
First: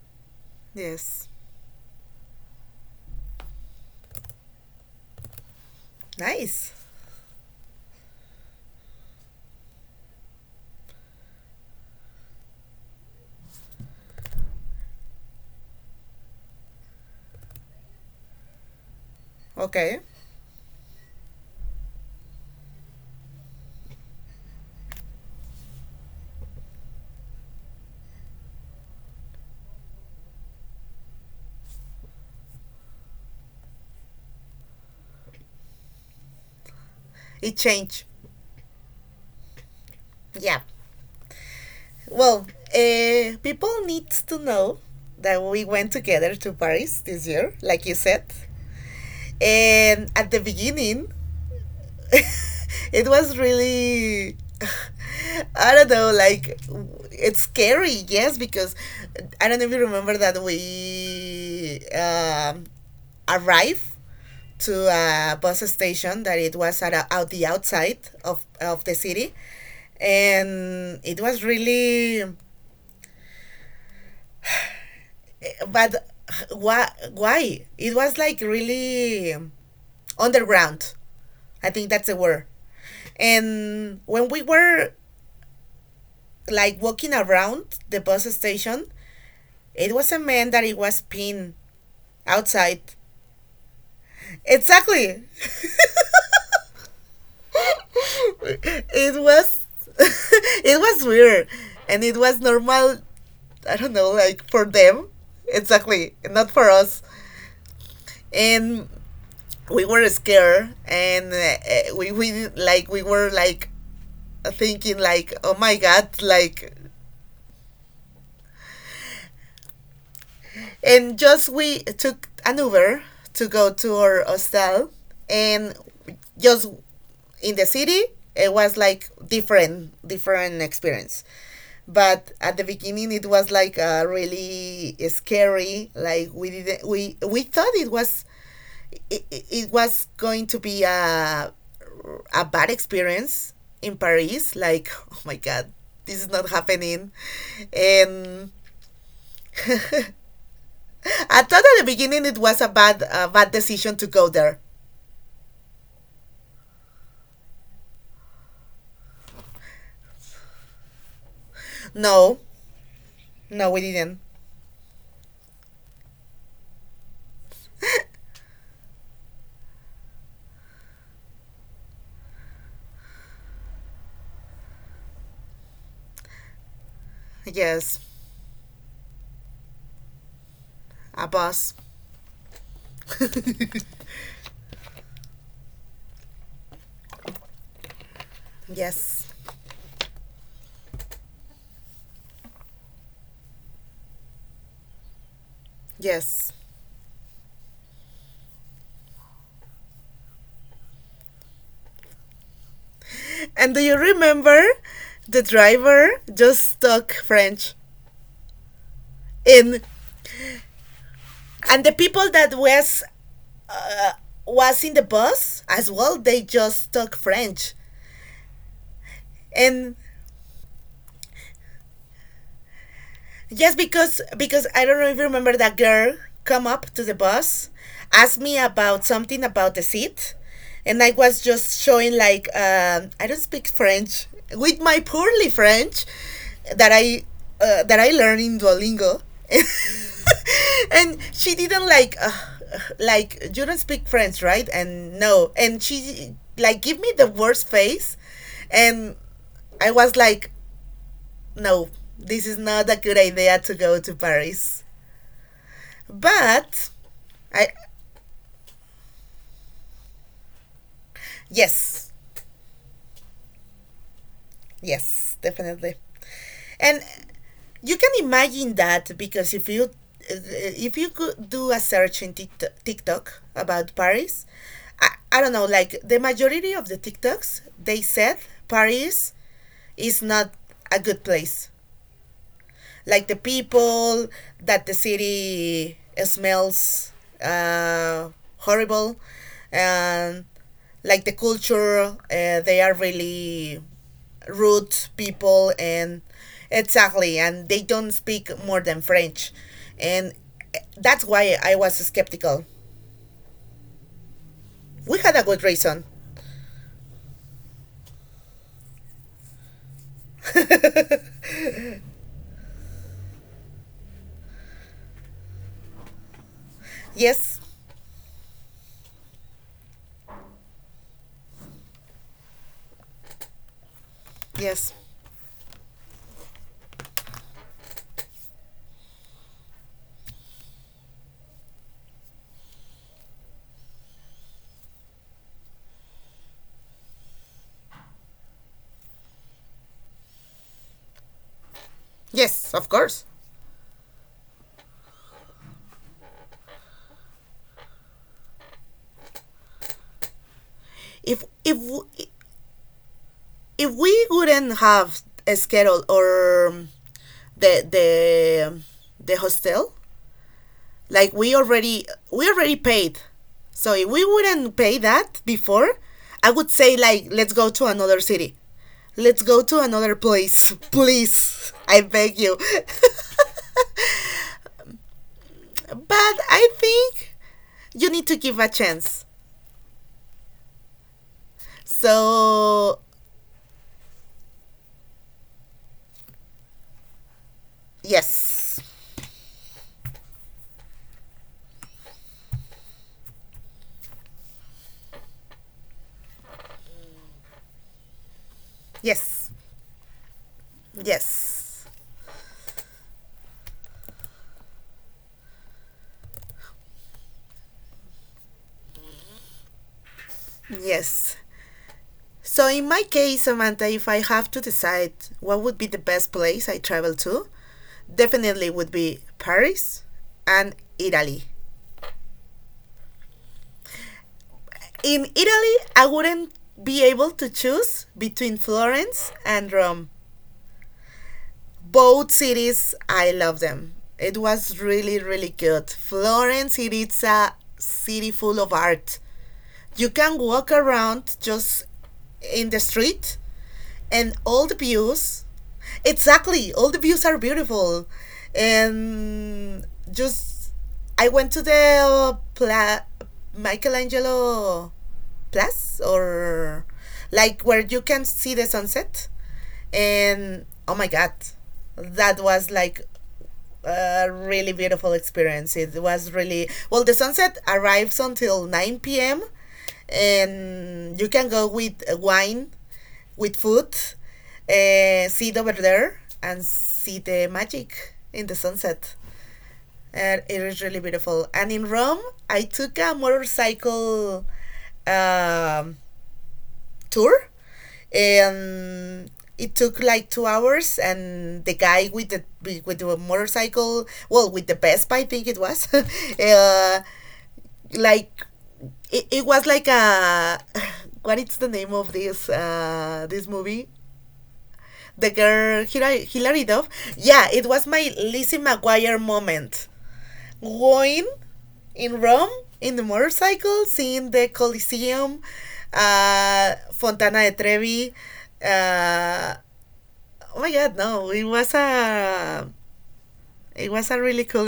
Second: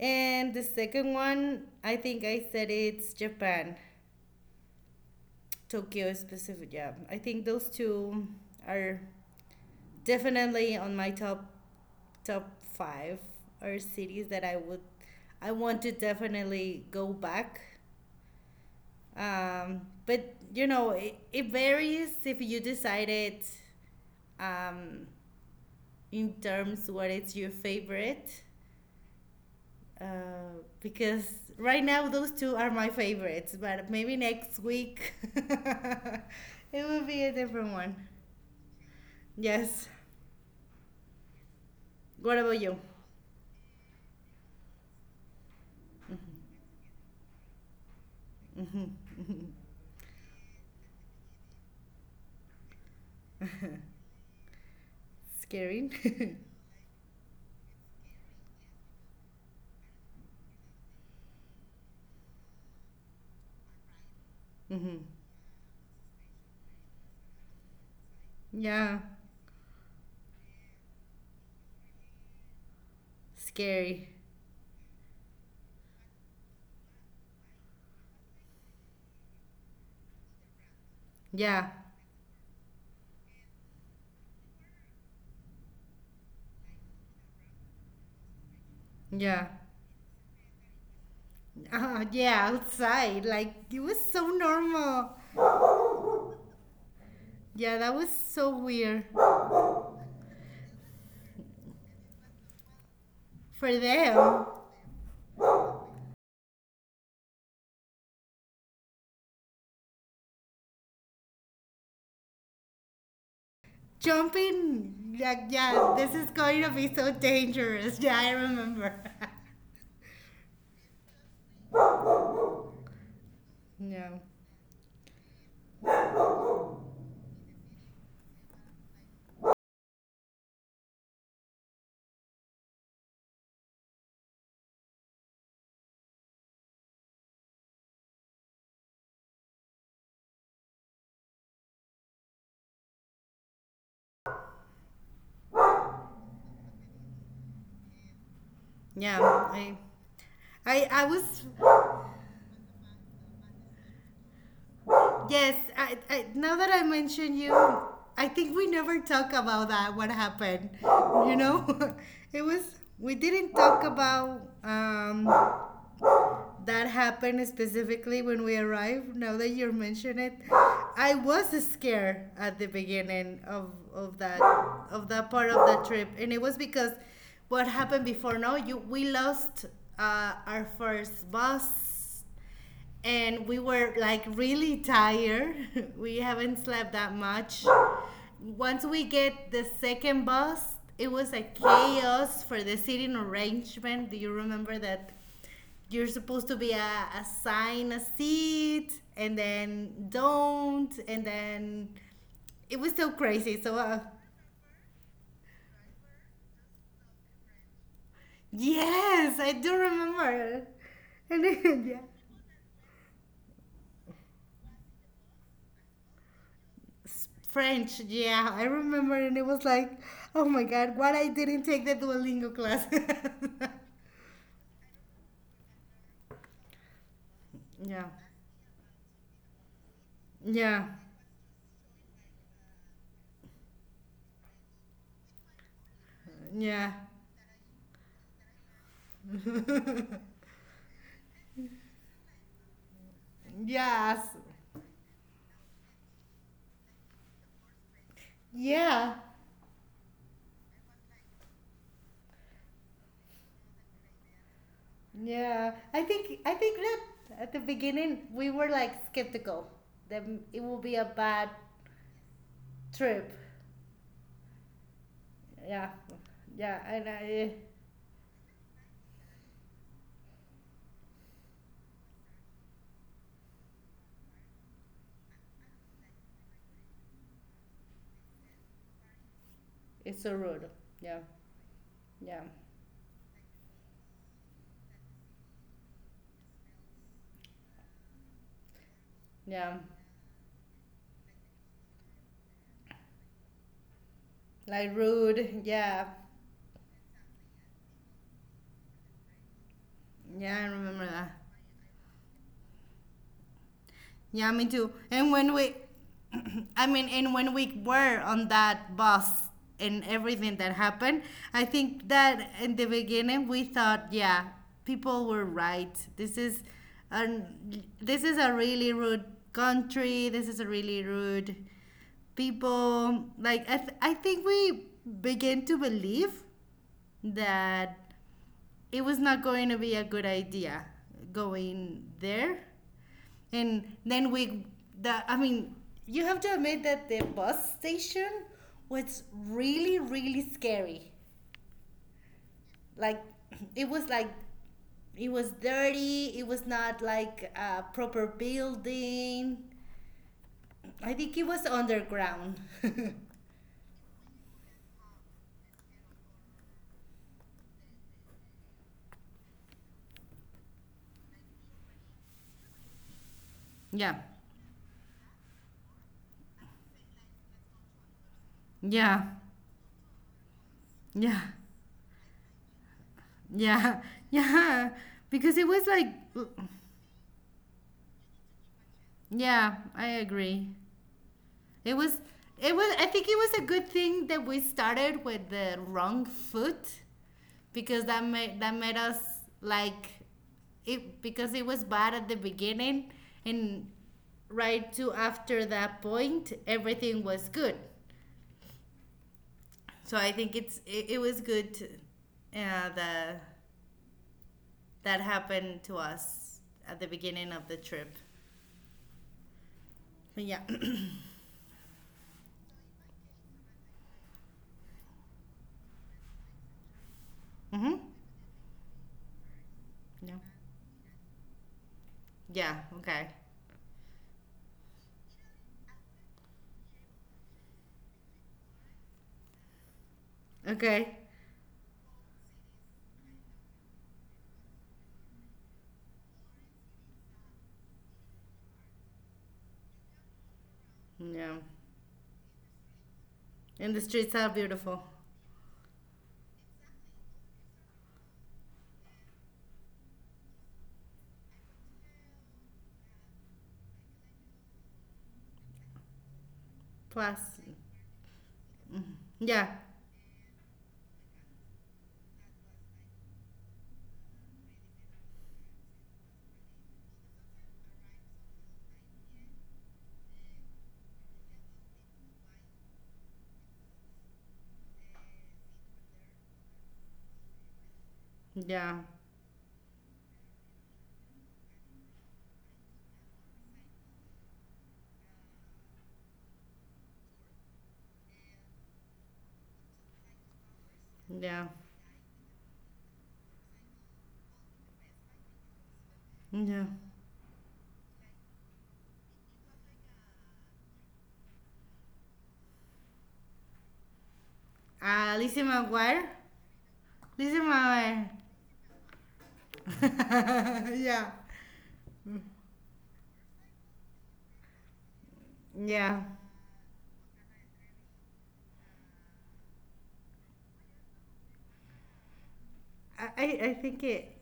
[SPEAKER 2] And the second
[SPEAKER 1] Yes.
[SPEAKER 2] one, I think I said, it's Japan, Tokyo specific.
[SPEAKER 1] Nice.
[SPEAKER 2] Yeah, I think those two are definitely on my top five, are cities that I want to definitely go back.
[SPEAKER 1] Okay.
[SPEAKER 2] But you know, it varies if you decided um, in terms what is your favorite, because right now those two are my favorites, but maybe next week it will be a different
[SPEAKER 1] It
[SPEAKER 2] one.
[SPEAKER 1] changed.
[SPEAKER 2] Yes.
[SPEAKER 1] Yeah.
[SPEAKER 2] What about you?
[SPEAKER 1] Well, people need to know that we went together to Paris this year, like you said.
[SPEAKER 2] Hmm.
[SPEAKER 1] And at the beginning, it was really I
[SPEAKER 2] Scary.
[SPEAKER 1] don't know, like it's scary, yes, because I don't know if you remember that we arrived to
[SPEAKER 2] Hmm.
[SPEAKER 1] a bus station that it was at, a, out the outside of the
[SPEAKER 2] Yeah.
[SPEAKER 1] city, and it was really,
[SPEAKER 2] Scary.
[SPEAKER 1] but why? Why it was like really underground. I think
[SPEAKER 2] Yeah.
[SPEAKER 1] that's the word. And when we were like walking around the bus station,
[SPEAKER 2] Yeah.
[SPEAKER 1] it was a man that it was pinned outside.
[SPEAKER 2] Yeah, outside, like it was so
[SPEAKER 1] Exactly.
[SPEAKER 2] normal. Yeah, that was so
[SPEAKER 1] it
[SPEAKER 2] weird.
[SPEAKER 1] was it was weird and it was normal. I don't know,
[SPEAKER 2] For
[SPEAKER 1] like for
[SPEAKER 2] them.
[SPEAKER 1] them. Exactly. Not for us. And we were scared and we like we were like thinking like, oh
[SPEAKER 2] Jumping,
[SPEAKER 1] my
[SPEAKER 2] like,
[SPEAKER 1] god,
[SPEAKER 2] yeah, this
[SPEAKER 1] like.
[SPEAKER 2] is going to be so dangerous. Yeah, I remember.
[SPEAKER 1] And just we took an Uber to go to our
[SPEAKER 2] No.
[SPEAKER 1] hostel, and just in the city, it was like different, different experience. But at the beginning, it was like really scary. Like we didn't, we thought it was it was going to be a bad experience in Paris. Like, oh my god, this is not happening, and
[SPEAKER 2] Yeah,
[SPEAKER 1] I
[SPEAKER 2] I
[SPEAKER 1] thought at
[SPEAKER 2] was,
[SPEAKER 1] the beginning it was a bad decision to go there.
[SPEAKER 2] yes, I, now that I mention you, I think we never talk about that, what happened. You know, it
[SPEAKER 1] No,
[SPEAKER 2] was, we didn't
[SPEAKER 1] no,
[SPEAKER 2] talk
[SPEAKER 1] we didn't.
[SPEAKER 2] about, that happened specifically when we arrived. Now that you mention it, I was scared at the beginning of that of that part of the trip, and it was because what
[SPEAKER 1] Yes,
[SPEAKER 2] happened before. No, you we lost our
[SPEAKER 1] a
[SPEAKER 2] first
[SPEAKER 1] bus.
[SPEAKER 2] bus, and we were like really tired. We haven't slept that much. Once we
[SPEAKER 1] yes,
[SPEAKER 2] get the second bus, it was a chaos for the seating arrangement. Do you remember that you're
[SPEAKER 1] yes.
[SPEAKER 2] supposed to assign a seat, and then don't, and then it was so
[SPEAKER 1] And do
[SPEAKER 2] crazy.
[SPEAKER 1] you remember the driver just talk French?
[SPEAKER 2] Yes, I
[SPEAKER 1] In,
[SPEAKER 2] do remember. And
[SPEAKER 1] and the
[SPEAKER 2] then, yeah.
[SPEAKER 1] people that uh, was in the bus as well, they just talk French.
[SPEAKER 2] French, yeah, I remember, and it was
[SPEAKER 1] And
[SPEAKER 2] like, oh my god, what I didn't take the Duolingo class.
[SPEAKER 1] yes, because I don't know if you remember that girl come up to the bus,
[SPEAKER 2] Yeah,
[SPEAKER 1] asked me about something about the seat, and I
[SPEAKER 2] yeah,
[SPEAKER 1] was just showing like, I don't speak French, with my poorly French that
[SPEAKER 2] yeah,
[SPEAKER 1] I that I learned in Duolingo, and she didn't like you don't speak
[SPEAKER 2] yes,
[SPEAKER 1] French, right? And no, and she like give me the worst face, and
[SPEAKER 2] yeah,
[SPEAKER 1] I was like, no, this is not a good idea to go to Paris.
[SPEAKER 2] yeah. I think
[SPEAKER 1] But
[SPEAKER 2] that at
[SPEAKER 1] I
[SPEAKER 2] the beginning we were like skeptical that it will be a bad
[SPEAKER 1] yes,
[SPEAKER 2] trip.
[SPEAKER 1] yes, definitely.
[SPEAKER 2] Yeah, yeah,
[SPEAKER 1] And
[SPEAKER 2] and I,
[SPEAKER 1] you can imagine that because if you could do a search in TikTok about Paris, I don't know, like the majority of the TikToks, they said Paris is
[SPEAKER 2] it's so
[SPEAKER 1] not
[SPEAKER 2] rude.
[SPEAKER 1] a good
[SPEAKER 2] Yeah,
[SPEAKER 1] place.
[SPEAKER 2] yeah,
[SPEAKER 1] Like the people, that the city smells uh, horrible,
[SPEAKER 2] yeah,
[SPEAKER 1] and like the culture, they are really rude
[SPEAKER 2] like
[SPEAKER 1] people,
[SPEAKER 2] rude.
[SPEAKER 1] and
[SPEAKER 2] Yeah,
[SPEAKER 1] exactly, and they don't speak more than French, and
[SPEAKER 2] yeah, I
[SPEAKER 1] that's
[SPEAKER 2] remember
[SPEAKER 1] why
[SPEAKER 2] that.
[SPEAKER 1] I was skeptical.
[SPEAKER 2] Yeah, me too.
[SPEAKER 1] We had a good reason.
[SPEAKER 2] I mean, and when we were on that bus and everything that happened, I think that in the beginning we thought, yeah, people were right.
[SPEAKER 1] Yes,
[SPEAKER 2] This is a really rude country. This is a really rude people. Like I think
[SPEAKER 1] yes,
[SPEAKER 2] we began to believe that it was not going to be a good idea going there, and then we, the I mean, you have to admit that the bus station was really, really scary.
[SPEAKER 1] yes, of course.
[SPEAKER 2] Like, like, it was dirty, it was not like a proper building. I
[SPEAKER 1] If
[SPEAKER 2] think it
[SPEAKER 1] if
[SPEAKER 2] was underground.
[SPEAKER 1] if we wouldn't have a schedule or the the hostel, like we already paid. So if we
[SPEAKER 2] Yeah.
[SPEAKER 1] wouldn't pay that before, I would say like, let's go to another city. Let's
[SPEAKER 2] Yeah.
[SPEAKER 1] go to another place,
[SPEAKER 2] Yeah.
[SPEAKER 1] please. I beg you.
[SPEAKER 2] Yeah. Yeah. Because it
[SPEAKER 1] But
[SPEAKER 2] was like,
[SPEAKER 1] I think you need to give a chance.
[SPEAKER 2] yeah, I agree. It was it
[SPEAKER 1] So,
[SPEAKER 2] was I think it was a good thing that we started with the wrong foot, because that
[SPEAKER 1] yes.
[SPEAKER 2] made that made us like it, because it was bad at the beginning and right to after that point everything was good.
[SPEAKER 1] Yes.
[SPEAKER 2] So I think it's it, it was
[SPEAKER 1] Yes.
[SPEAKER 2] good that that happened to us at the beginning of the trip. But yeah.
[SPEAKER 1] Yes. So, in my case, Samantha, if I have to decide what would be the best place I travel to,
[SPEAKER 2] Mhm.
[SPEAKER 1] definitely would be Paris and
[SPEAKER 2] Yeah.
[SPEAKER 1] Italy.
[SPEAKER 2] Yeah, okay.
[SPEAKER 1] In Italy, I wouldn't be able to choose between Florence and Rome.
[SPEAKER 2] Okay.
[SPEAKER 1] Both cities, I love them. It was really, really good. Florence, it is a city full of art. You can walk around
[SPEAKER 2] Yeah.
[SPEAKER 1] just in the street
[SPEAKER 2] And the
[SPEAKER 1] and
[SPEAKER 2] streets are
[SPEAKER 1] all the
[SPEAKER 2] beautiful.
[SPEAKER 1] views, exactly all the views are beautiful, and just I went to the Pla- Michelangelo place or
[SPEAKER 2] Plus,
[SPEAKER 1] like where you can see the sunset
[SPEAKER 2] yeah,
[SPEAKER 1] and oh my god, that was like a really beautiful experience. It was really well. The sunset arrives until nine p.m. and you can go with wine, with food, sit over there and see the magic in the sunset.
[SPEAKER 2] yeah,
[SPEAKER 1] And it is really beautiful. And in Rome, I took a motorcycle. Um, tour. And it took like 2 hours, and the
[SPEAKER 2] yeah,
[SPEAKER 1] guy with the motorcycle, well, with the Vespa, I think it was,
[SPEAKER 2] yeah.
[SPEAKER 1] like it was like a what is the name of this this movie? The
[SPEAKER 2] Lizzie
[SPEAKER 1] girl Hilary,
[SPEAKER 2] McGuire?
[SPEAKER 1] Hilary Duff. Yeah, it
[SPEAKER 2] Lizzie
[SPEAKER 1] was my
[SPEAKER 2] McGuire.
[SPEAKER 1] Lizzie McGuire moment going
[SPEAKER 2] Yeah,
[SPEAKER 1] in Rome in the motorcycle, seeing the Colosseum,
[SPEAKER 2] yeah.
[SPEAKER 1] Fontana de Trevi. Uh, oh my God, no! It
[SPEAKER 2] I
[SPEAKER 1] was a
[SPEAKER 2] think
[SPEAKER 1] really
[SPEAKER 2] it.
[SPEAKER 1] cool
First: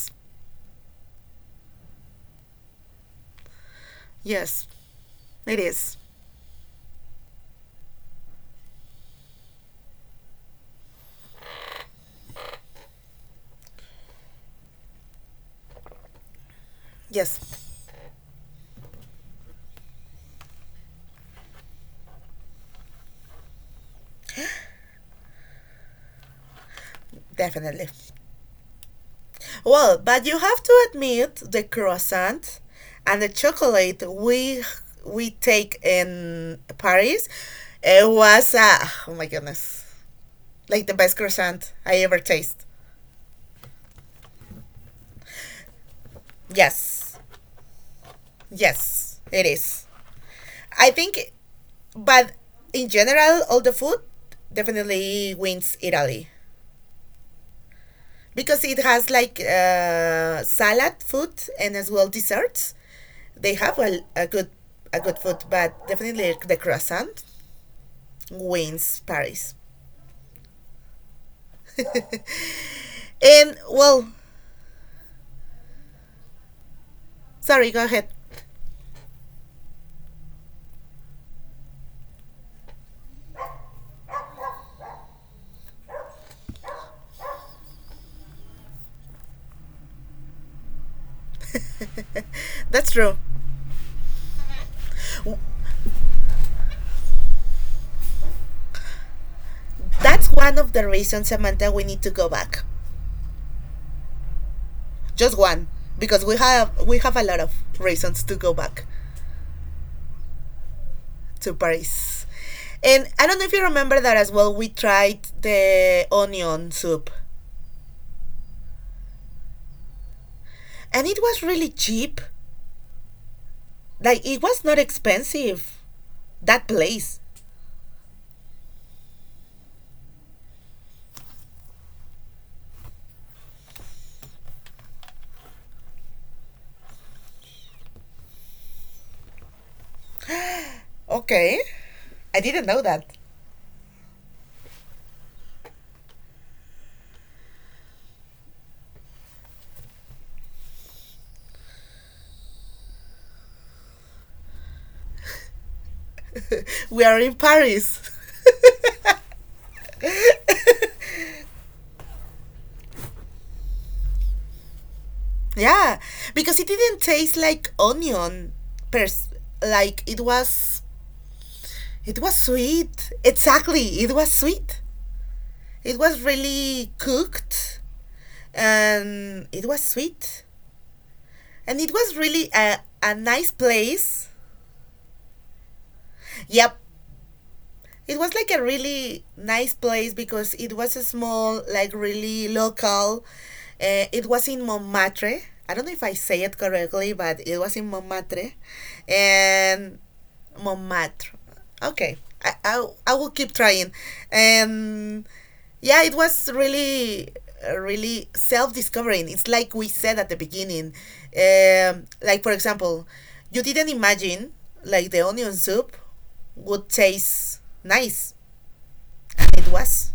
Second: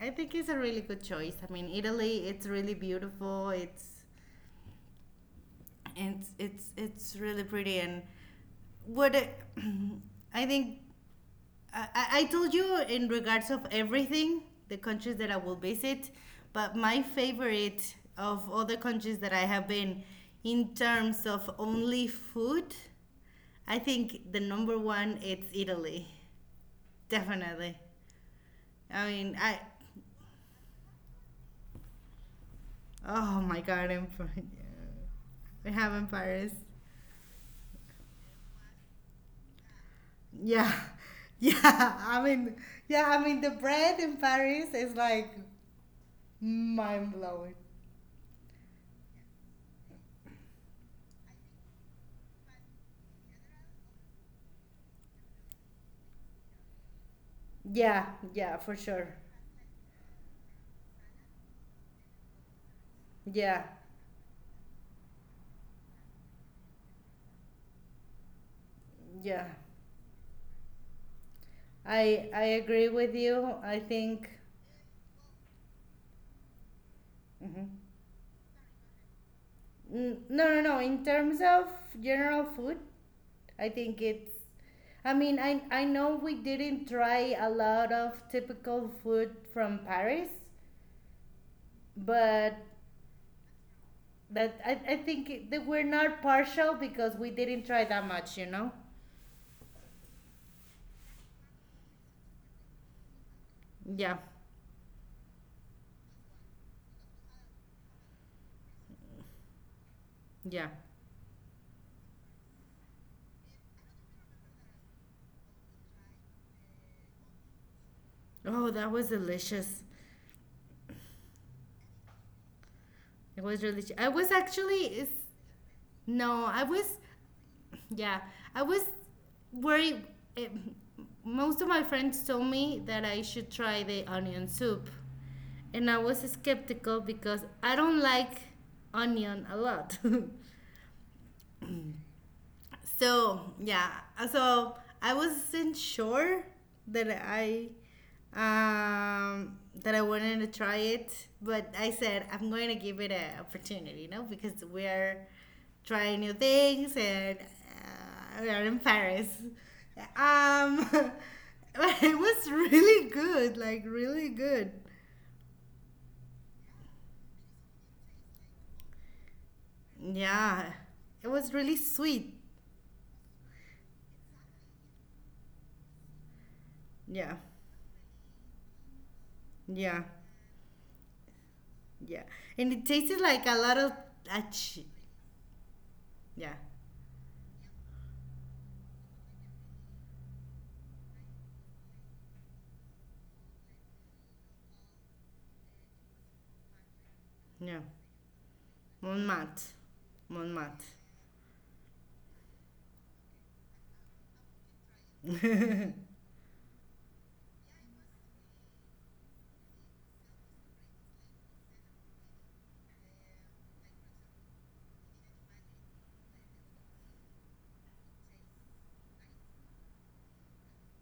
[SPEAKER 2] I think it's a really good choice. I mean, Italy. It's really beautiful. It's
[SPEAKER 1] Yes, it is.
[SPEAKER 2] it's it's it's really pretty, and what it, I think I told you in regards of everything, the countries that I will visit, but my
[SPEAKER 1] Yes,
[SPEAKER 2] favorite of all the countries that I have been in terms of only food, I think the number one it's Italy. Definitely.
[SPEAKER 1] definitely.
[SPEAKER 2] I mean, I
[SPEAKER 1] Well, but you have to admit the croissant and the
[SPEAKER 2] oh my god,
[SPEAKER 1] chocolate
[SPEAKER 2] I'm from,
[SPEAKER 1] we
[SPEAKER 2] we
[SPEAKER 1] take
[SPEAKER 2] have in Paris.
[SPEAKER 1] in Paris. It was oh my goodness,
[SPEAKER 2] Yeah.
[SPEAKER 1] like the best
[SPEAKER 2] Yeah,
[SPEAKER 1] croissant I ever
[SPEAKER 2] I mean,
[SPEAKER 1] taste.
[SPEAKER 2] yeah, I mean the bread in Paris is like
[SPEAKER 1] Yes.
[SPEAKER 2] mind blowing.
[SPEAKER 1] Yes, it is. I think, but in general, all the food definitely wins Italy
[SPEAKER 2] Yeah, yeah,
[SPEAKER 1] because it
[SPEAKER 2] for
[SPEAKER 1] has
[SPEAKER 2] sure.
[SPEAKER 1] like salad food and as well desserts. They
[SPEAKER 2] Yeah.
[SPEAKER 1] have a good food, but definitely the croissant wins
[SPEAKER 2] Yeah,
[SPEAKER 1] Paris.
[SPEAKER 2] I I agree
[SPEAKER 1] And
[SPEAKER 2] with you. I think
[SPEAKER 1] well,
[SPEAKER 2] mhm.
[SPEAKER 1] sorry, go ahead.
[SPEAKER 2] No. In terms of general food, I think it's. I mean, I know we didn't try a lot of typical food from Paris, but
[SPEAKER 1] That's true.
[SPEAKER 2] but I think it- that we're not
[SPEAKER 1] W-
[SPEAKER 2] partial because we didn't try that much,
[SPEAKER 1] That's one of the reasons, Samantha, we need to go back.
[SPEAKER 2] Yeah,
[SPEAKER 1] Just one, because we have a lot of reasons to go back
[SPEAKER 2] yeah.
[SPEAKER 1] to Paris. And I don't know if you remember that as well. We tried the onion soup,
[SPEAKER 2] Oh, that was delicious.
[SPEAKER 1] and it was really cheap.
[SPEAKER 2] It was really. Ch- I was
[SPEAKER 1] Like, it
[SPEAKER 2] actually.
[SPEAKER 1] was not
[SPEAKER 2] Is,
[SPEAKER 1] expensive.
[SPEAKER 2] no, I
[SPEAKER 1] That
[SPEAKER 2] was.
[SPEAKER 1] place.
[SPEAKER 2] Yeah, I was worried. eh, Most of my friends told me that I should try the onion soup, and I was skeptical because I don't like onion a lot.
[SPEAKER 1] Okay, I didn't know that.
[SPEAKER 2] So yeah, so I wasn't sure that I um, that I wanted to try it, but I said I'm going to give it an opportunity, you know, because we're trying new things,
[SPEAKER 1] We
[SPEAKER 2] and
[SPEAKER 1] are in Paris.
[SPEAKER 2] we are in Paris. Um, but it was really good, like really good.
[SPEAKER 1] yeah, because it didn't taste like onion. Pers-
[SPEAKER 2] Yeah,
[SPEAKER 1] like it
[SPEAKER 2] it
[SPEAKER 1] was.
[SPEAKER 2] was really sweet.
[SPEAKER 1] It was sweet. Exactly, it was sweet. It was
[SPEAKER 2] Yeah,
[SPEAKER 1] really cooked,
[SPEAKER 2] yeah,
[SPEAKER 1] and it was sweet.
[SPEAKER 2] yeah,
[SPEAKER 1] And
[SPEAKER 2] and
[SPEAKER 1] it
[SPEAKER 2] it
[SPEAKER 1] was
[SPEAKER 2] tasted
[SPEAKER 1] really
[SPEAKER 2] like a lot of
[SPEAKER 1] a nice
[SPEAKER 2] achi.
[SPEAKER 1] place.
[SPEAKER 2] Yeah,
[SPEAKER 1] Yep. It was like a really nice place because it was a small, like really local. It was in Montmartre. I don't know if I say it
[SPEAKER 2] Yeah,
[SPEAKER 1] correctly, but it was in Montmartre,
[SPEAKER 2] Montmartre,
[SPEAKER 1] and
[SPEAKER 2] Montmartre.
[SPEAKER 1] Montmartre. Okay, I will keep trying, and yeah, it was really really self-discovering. It's like we said at the beginning, like for example, you didn't imagine like the onion soup would taste nice. It was.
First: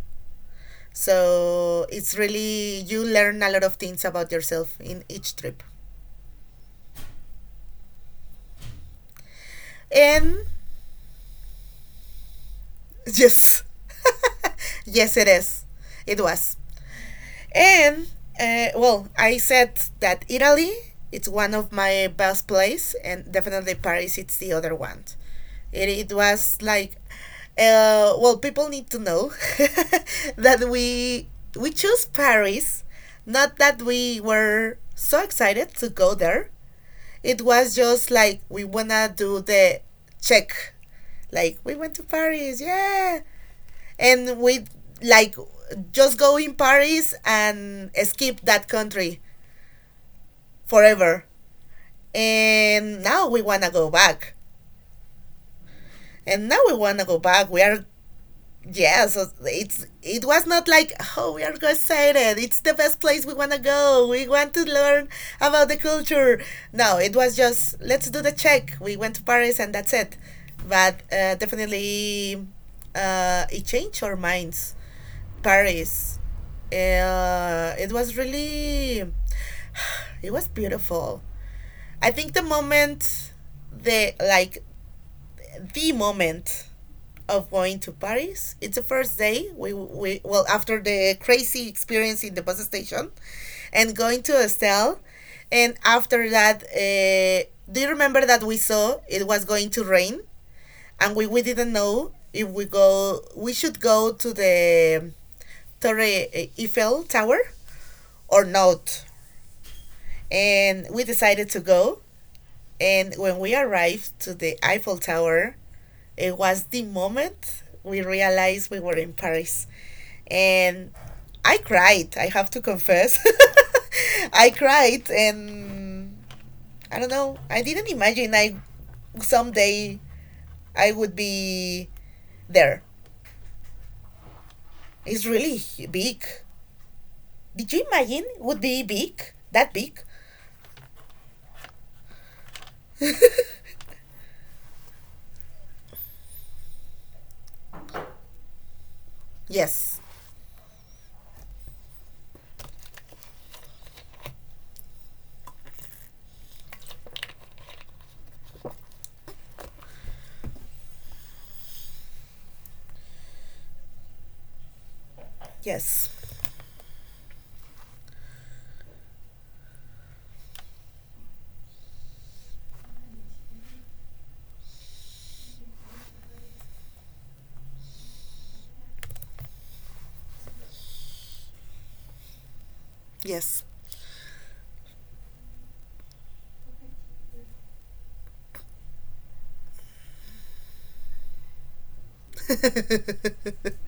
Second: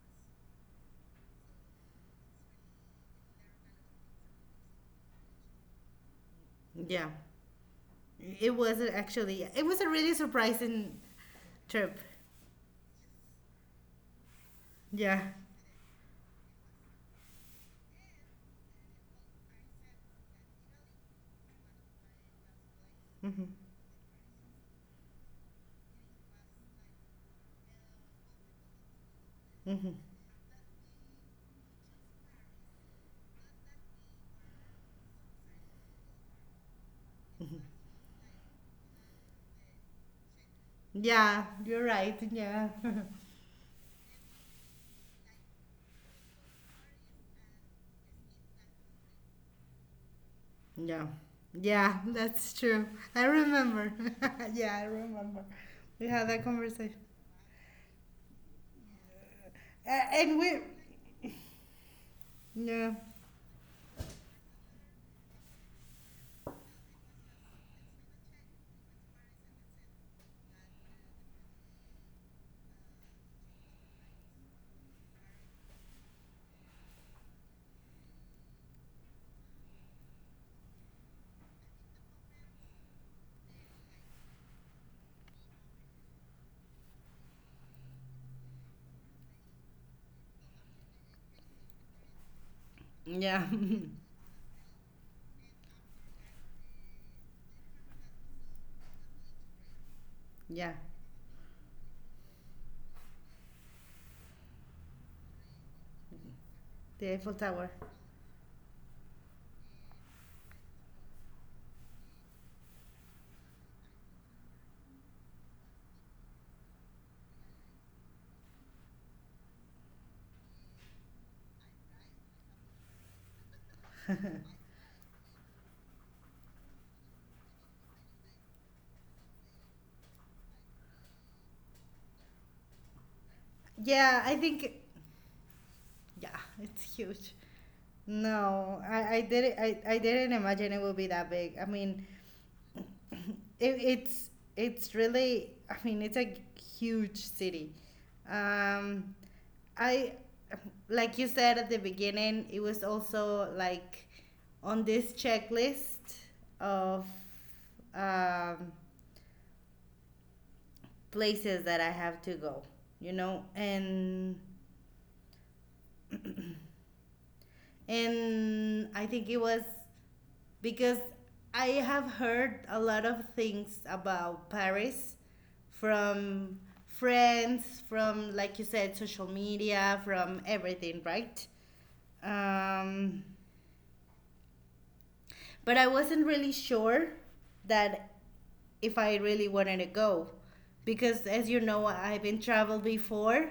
[SPEAKER 1] So it's really, you learn a lot of things about yourself in each trip.
[SPEAKER 2] Yeah, it was actually it was a really
[SPEAKER 1] And
[SPEAKER 2] surprising trip.
[SPEAKER 1] yes, yes,
[SPEAKER 2] Yeah,
[SPEAKER 1] it is. It was. And well, I said that Italy it's one of my best place, and
[SPEAKER 2] hmm
[SPEAKER 1] definitely Paris it's the other one. It was like, well, people need to know
[SPEAKER 2] hmm
[SPEAKER 1] that we chose Paris, not that we were so excited to go there. It was just like we wanna do the check, like we
[SPEAKER 2] yeah,
[SPEAKER 1] went to
[SPEAKER 2] you're right.
[SPEAKER 1] Paris,
[SPEAKER 2] Yeah,
[SPEAKER 1] yeah and we like just go in Paris and skip that country forever.
[SPEAKER 2] yeah, yeah. That's
[SPEAKER 1] And
[SPEAKER 2] true.
[SPEAKER 1] now we
[SPEAKER 2] I
[SPEAKER 1] wanna go
[SPEAKER 2] remember.
[SPEAKER 1] back.
[SPEAKER 2] Yeah, I remember. We
[SPEAKER 1] And now
[SPEAKER 2] had
[SPEAKER 1] we
[SPEAKER 2] that
[SPEAKER 1] wanna go
[SPEAKER 2] conversation,
[SPEAKER 1] back. We are yeah, so it's it was not
[SPEAKER 2] and
[SPEAKER 1] like,
[SPEAKER 2] we
[SPEAKER 1] oh we are so excited. It's the best place
[SPEAKER 2] yeah
[SPEAKER 1] we wanna go. We want to learn about the culture. No, it was just let's do the check. We went to Paris and that's it. But definitely, it changed our minds Paris. It was really, it was beautiful. I think the moment, the like the moment of going to Paris. It's the first day we well after the crazy experience in the bus station, and
[SPEAKER 2] yeah
[SPEAKER 1] going to Estelle, and after that, do you remember that we saw it was going to rain, and we
[SPEAKER 2] yeah
[SPEAKER 1] didn't know if we should go to the Torre eh, Eiffel Tower
[SPEAKER 2] the Eiffel
[SPEAKER 1] or
[SPEAKER 2] Tower.
[SPEAKER 1] not. And we decided to go. And when we arrived to the Eiffel Tower, it was the moment we realized we were in Paris. And I cried, I have to confess. I cried, and I don't know, I didn't imagine I someday I would be there.
[SPEAKER 2] Yeah, I
[SPEAKER 1] It's
[SPEAKER 2] think
[SPEAKER 1] really big.
[SPEAKER 2] Yeah, it's
[SPEAKER 1] Did you
[SPEAKER 2] huge.
[SPEAKER 1] imagine it would be big?
[SPEAKER 2] No,
[SPEAKER 1] That big?
[SPEAKER 2] I didn't imagine it would be that big. I mean, it, it's it's really I mean it's a huge city. Um,
[SPEAKER 1] Yes.
[SPEAKER 2] I like you said at the beginning, it was also like on this checklist of um, places that I have to go. You know,
[SPEAKER 1] Yes.
[SPEAKER 2] and I think it was because I have heard a lot of things about Paris from friends, from like you said, social media, from everything, right?
[SPEAKER 1] Yes.
[SPEAKER 2] Um, but I wasn't really sure that if I really wanted to go, because as you know I've been traveled before,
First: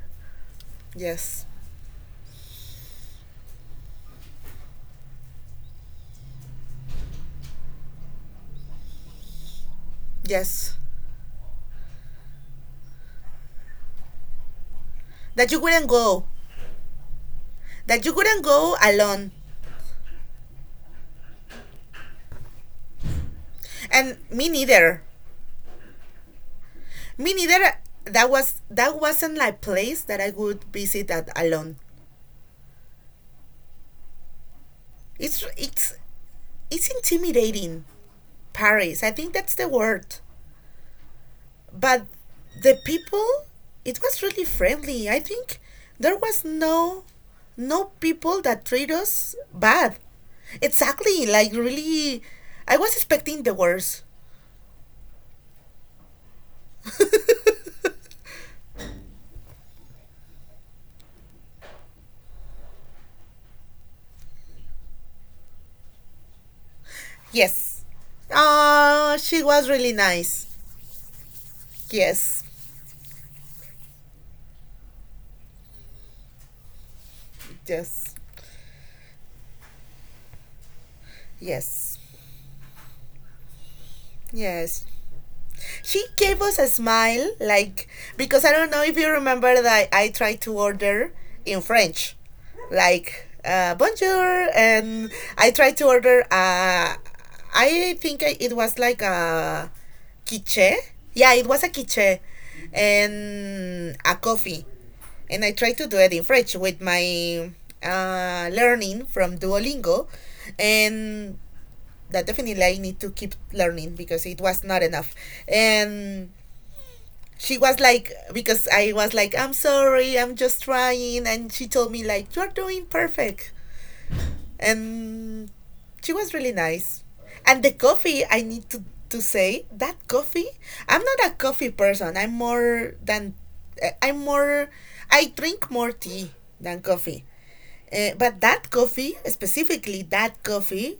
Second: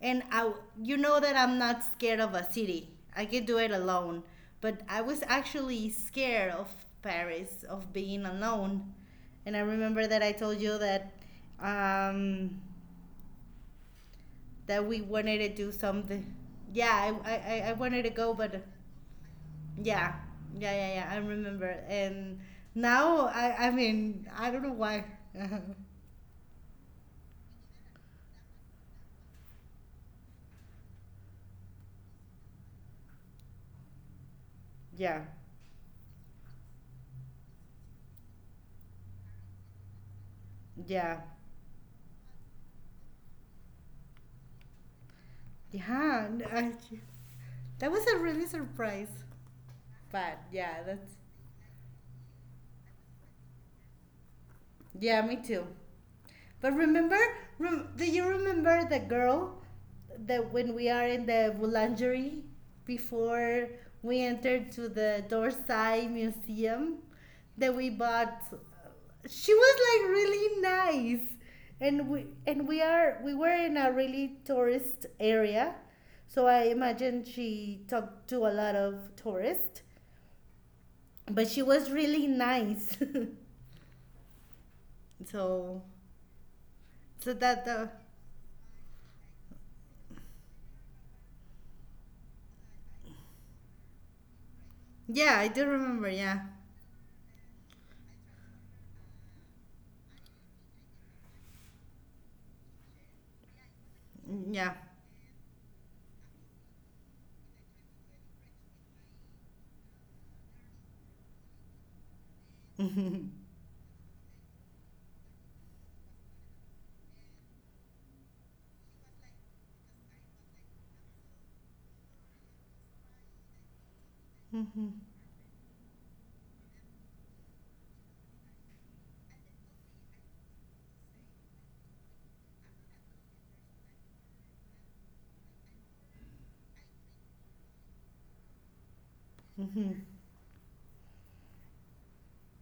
[SPEAKER 2] and I you know that
[SPEAKER 1] yes.
[SPEAKER 2] I'm not scared of a city. I can do it alone, but I was actually scared of Paris of being alone. And I remember that I told you
[SPEAKER 1] Yes.
[SPEAKER 2] that um that we wanted to
[SPEAKER 1] That
[SPEAKER 2] do
[SPEAKER 1] you wouldn't
[SPEAKER 2] something.
[SPEAKER 1] go.
[SPEAKER 2] Yeah, I wanted to
[SPEAKER 1] That you
[SPEAKER 2] go,
[SPEAKER 1] wouldn't
[SPEAKER 2] but
[SPEAKER 1] go alone.
[SPEAKER 2] yeah, yeah, yeah, yeah. I remember, and now I
[SPEAKER 1] And
[SPEAKER 2] mean,
[SPEAKER 1] me
[SPEAKER 2] I don't know
[SPEAKER 1] neither.
[SPEAKER 2] why.
[SPEAKER 1] Me neither. That was that wasn't like place that I would visit at alone.
[SPEAKER 2] Yeah,
[SPEAKER 1] It's it's intimidating. Paris. I think that's the word.
[SPEAKER 2] yeah,
[SPEAKER 1] But the people it was really friendly, I think there
[SPEAKER 2] yeah.
[SPEAKER 1] was
[SPEAKER 2] And
[SPEAKER 1] no no
[SPEAKER 2] that was a
[SPEAKER 1] people
[SPEAKER 2] really
[SPEAKER 1] that treat
[SPEAKER 2] surprise,
[SPEAKER 1] us bad,
[SPEAKER 2] but yeah,
[SPEAKER 1] exactly
[SPEAKER 2] that's
[SPEAKER 1] like really I was expecting the worst.
[SPEAKER 2] yeah, me too. But remember, do you remember the girl that when we are in the boulangerie before we entered to the Dorsai Museum
[SPEAKER 1] Yes,
[SPEAKER 2] that we bought?
[SPEAKER 1] she was
[SPEAKER 2] She
[SPEAKER 1] really
[SPEAKER 2] was like
[SPEAKER 1] nice.
[SPEAKER 2] really nice, and
[SPEAKER 1] Yes,
[SPEAKER 2] we were in a really tourist area, so I imagine she
[SPEAKER 1] yes,
[SPEAKER 2] talked to a lot of tourists, but she was
[SPEAKER 1] yes,
[SPEAKER 2] really nice.
[SPEAKER 1] yes.
[SPEAKER 2] so
[SPEAKER 1] She gave us a
[SPEAKER 2] so
[SPEAKER 1] smile,
[SPEAKER 2] that the
[SPEAKER 1] like because I don't know if you remember that I tried to order in French, like bonjour,
[SPEAKER 2] yeah, I
[SPEAKER 1] and
[SPEAKER 2] do
[SPEAKER 1] I
[SPEAKER 2] remember.
[SPEAKER 1] tried
[SPEAKER 2] Yeah.
[SPEAKER 1] to order. I think it was like a quiche. Yeah, it was a quiche
[SPEAKER 2] Yeah.
[SPEAKER 1] and a coffee, and I tried to do it in French with my learning from Duolingo, and that definitely I need to keep learning because it was not enough. And she was like, because I was like, I'm sorry, I'm just trying. And she told me, like, you're doing perfect.
[SPEAKER 2] Mhm.
[SPEAKER 1] And she was really nice. And the coffee, I need to say, that coffee, I'm not a coffee person. I'm more than, I'm more, I drink more tea than coffee. But that coffee, specifically that coffee,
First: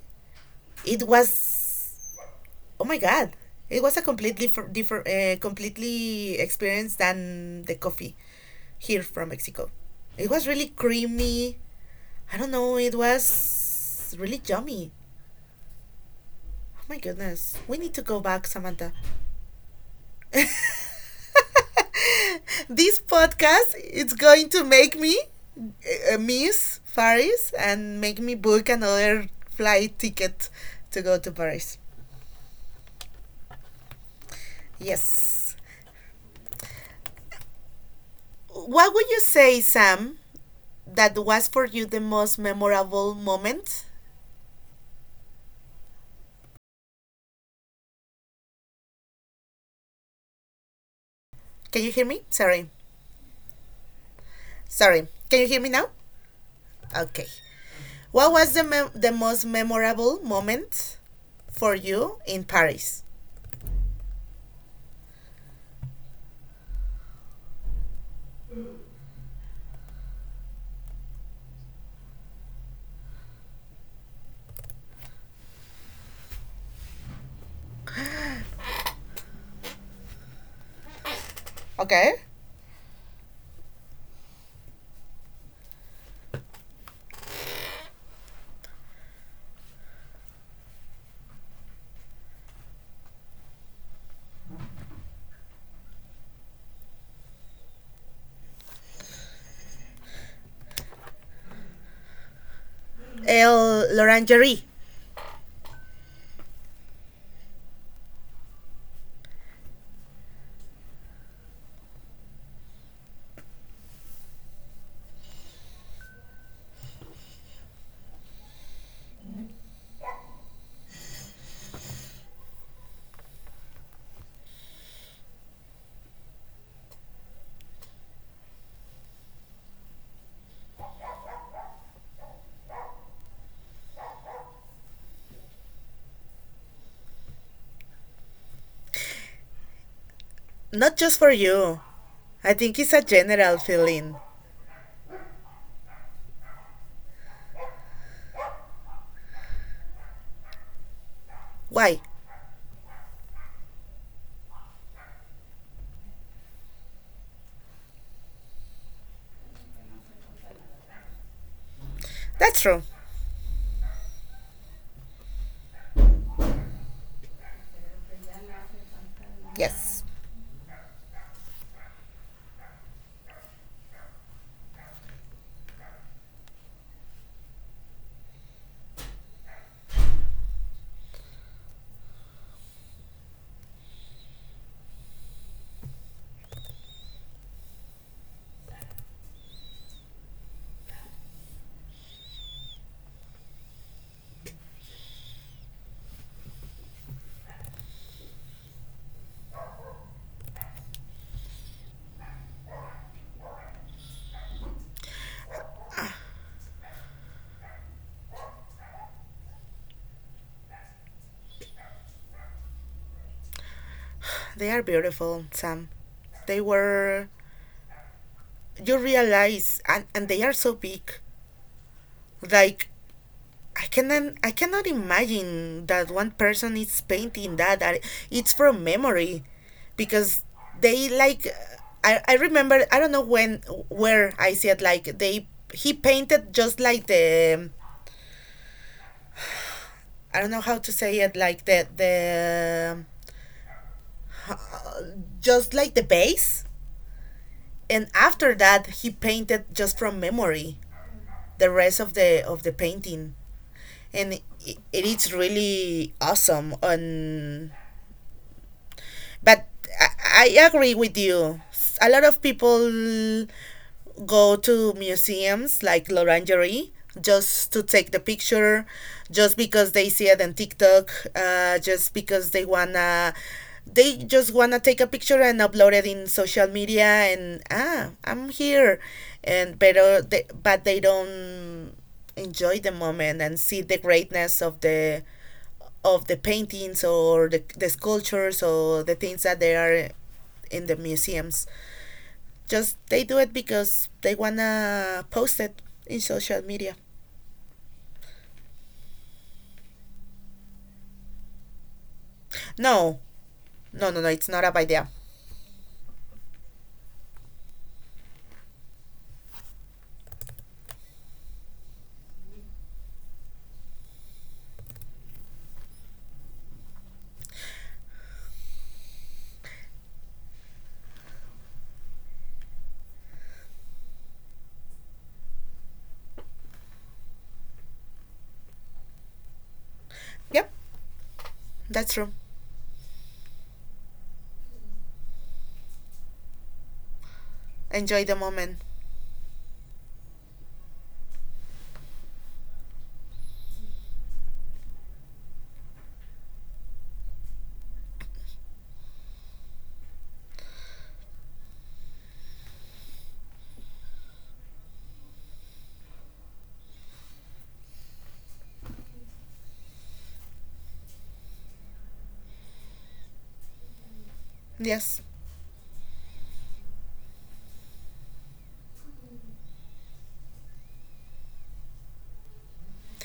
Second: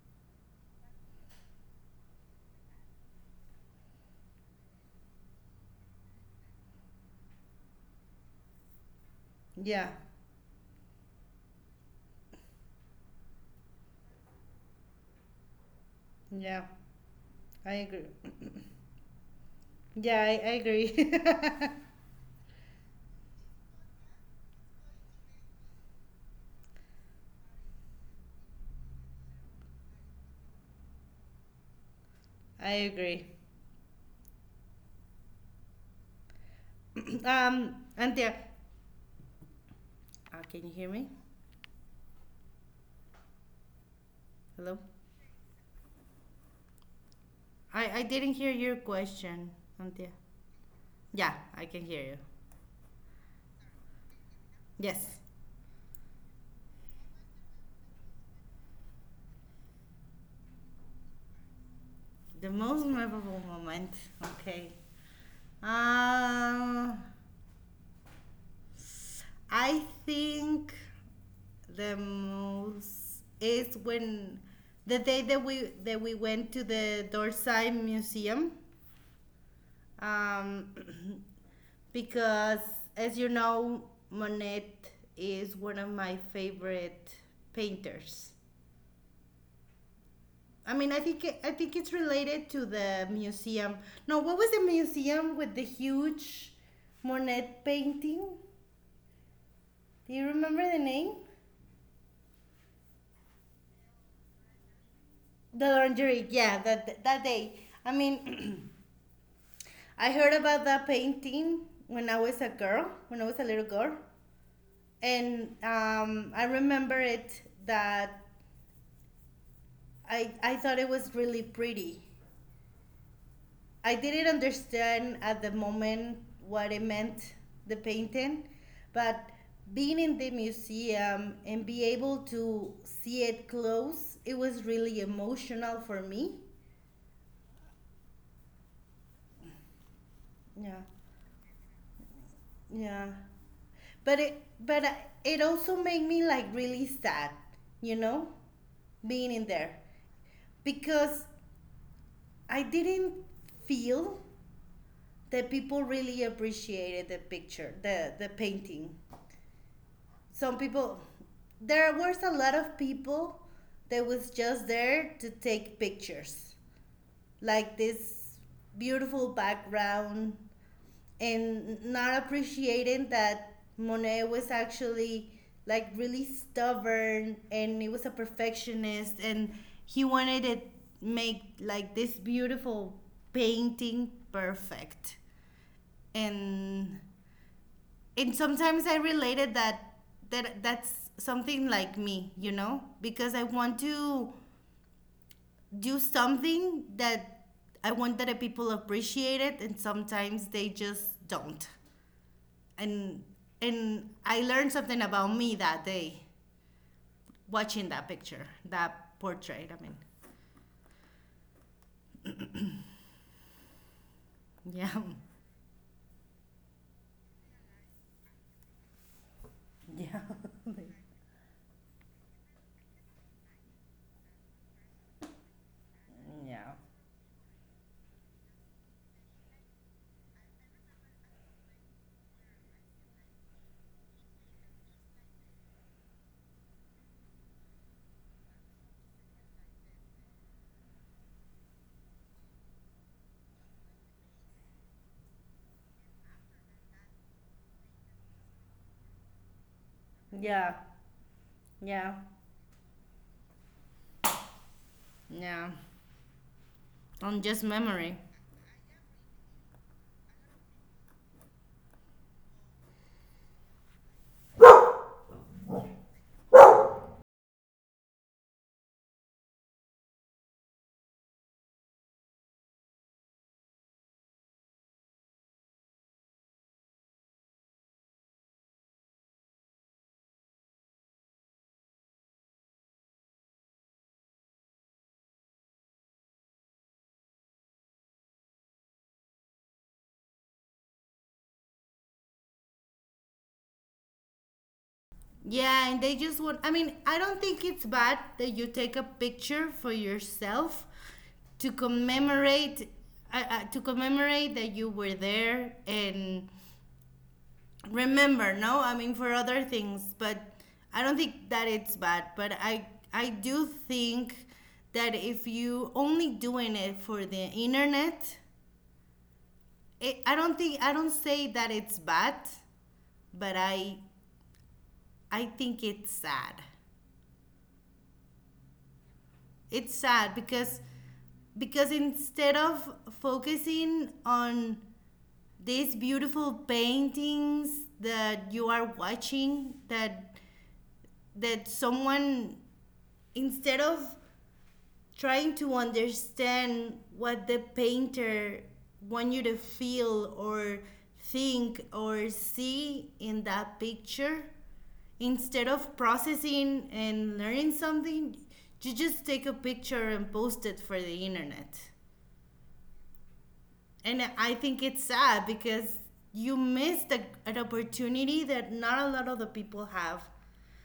[SPEAKER 1] it was oh my God, it was a completely different, different completely experience than the coffee here from
[SPEAKER 2] Yeah.
[SPEAKER 1] Mexico. It was really creamy. I don't know, it was really yummy.
[SPEAKER 2] Yeah.
[SPEAKER 1] Oh
[SPEAKER 2] I
[SPEAKER 1] my
[SPEAKER 2] agree.
[SPEAKER 1] goodness. We need to go back, Samantha.
[SPEAKER 2] Yeah, I agree.
[SPEAKER 1] This podcast it's going to make me miss Paris and make me book another flight ticket to
[SPEAKER 2] I
[SPEAKER 1] go to
[SPEAKER 2] agree.
[SPEAKER 1] Paris. Yes.
[SPEAKER 2] Um, Antia, can you hear
[SPEAKER 1] What
[SPEAKER 2] me?
[SPEAKER 1] would you say,
[SPEAKER 2] Hello?
[SPEAKER 1] Sam, that was for you the most memorable moment?
[SPEAKER 2] I didn't hear your question, Antia. Yeah, I can
[SPEAKER 1] Can you
[SPEAKER 2] hear
[SPEAKER 1] hear me?
[SPEAKER 2] you.
[SPEAKER 1] Sorry. Sorry. Can you hear me now?
[SPEAKER 2] Yes.
[SPEAKER 1] Okay. What was the the most memorable moment for you in Paris?
[SPEAKER 2] The most memorable moment. Okay. Uh, I think the most is when the day that we went to the Dorsey Museum, um,
[SPEAKER 1] Okay.
[SPEAKER 2] because as you know, Monet is one of my favorite painters. I mean, I think it's related to the museum. No, what was the museum with the huge Monet painting? Do you remember the name?
[SPEAKER 1] El L'Orangerie.
[SPEAKER 2] The lingerie, yeah, that that day. I mean, I heard about that painting when I was a girl, when I was a little girl, and I remember it that I thought it was really pretty. I didn't understand at the moment what it meant, the painting, but being in the museum and be able to see it close, it was really emotional for me.
[SPEAKER 1] Not just for you. I think it's
[SPEAKER 2] Yeah.
[SPEAKER 1] a general feeling.
[SPEAKER 2] Yeah. But it but I- It also made me like really sad, you know, being in there
[SPEAKER 1] Why?
[SPEAKER 2] because I didn't feel that people really appreciated the picture, the painting.
[SPEAKER 1] That's
[SPEAKER 2] Some
[SPEAKER 1] true.
[SPEAKER 2] people There was a lot of people that was just there to take pictures. Like
[SPEAKER 1] Yes.
[SPEAKER 2] this beautiful background, and not appreciating that Monet was actually like really stubborn and he was a perfectionist, and he wanted to make like this beautiful painting perfect. and and sometimes I related that that's something like me, you know, because I want to do something that I want that people appreciate it, and sometimes they just don't. And and I learned something about me that day watching that picture, that portrait. I mean,
[SPEAKER 1] They are beautiful, Sam. They
[SPEAKER 2] yeah,
[SPEAKER 1] were, you realize, and they are so big.
[SPEAKER 2] Yeah.
[SPEAKER 1] Like, I cannot imagine that one person is painting that. I- it's
[SPEAKER 2] Yeah.
[SPEAKER 1] from memory, because they like, I remember, I don't know when where I see it, like they, he painted just like the, I don't know how to say it, like the just like the base, and after that he painted just from memory the rest of the
[SPEAKER 2] Yeah.
[SPEAKER 1] painting,
[SPEAKER 2] Yeah.
[SPEAKER 1] and it is really awesome. And
[SPEAKER 2] Yeah. On
[SPEAKER 1] but
[SPEAKER 2] just memory.
[SPEAKER 1] I agree with you. A lot of people go to museums like Lorangerie just to take the picture, just because they see it on TikTok, just because they wanna, they just wanna take a picture and upload it in social media and, ah, I'm here, and pero they, but they don't enjoy the moment and see the greatness of the paintings, or the sculptures, or the things that they are in the museums. Just they do it because they wanna post it in social media.
[SPEAKER 2] Yeah, and they just want. I mean, I don't think it's bad that you take a picture for
[SPEAKER 1] No,
[SPEAKER 2] yourself
[SPEAKER 1] no,
[SPEAKER 2] to
[SPEAKER 1] no, no, it's not a bad idea.
[SPEAKER 2] commemorate to commemorate that you were there and remember. No, I mean for other things, but I don't think that it's bad. But I do think that if you only doing it for the internet, I don't think I don't say that it's bad, but I think it's sad.
[SPEAKER 1] Yep, that's true.
[SPEAKER 2] It's sad because instead of focusing on
[SPEAKER 1] Enjoy
[SPEAKER 2] these
[SPEAKER 1] the moment.
[SPEAKER 2] beautiful paintings that you are watching that that someone instead of trying to understand what the painter want you to feel or think or see in that picture, instead of processing and learning something, you just take a picture and post it for the internet.
[SPEAKER 1] Yes.
[SPEAKER 2] And I think it's sad because you missed an opportunity that not a lot of the people have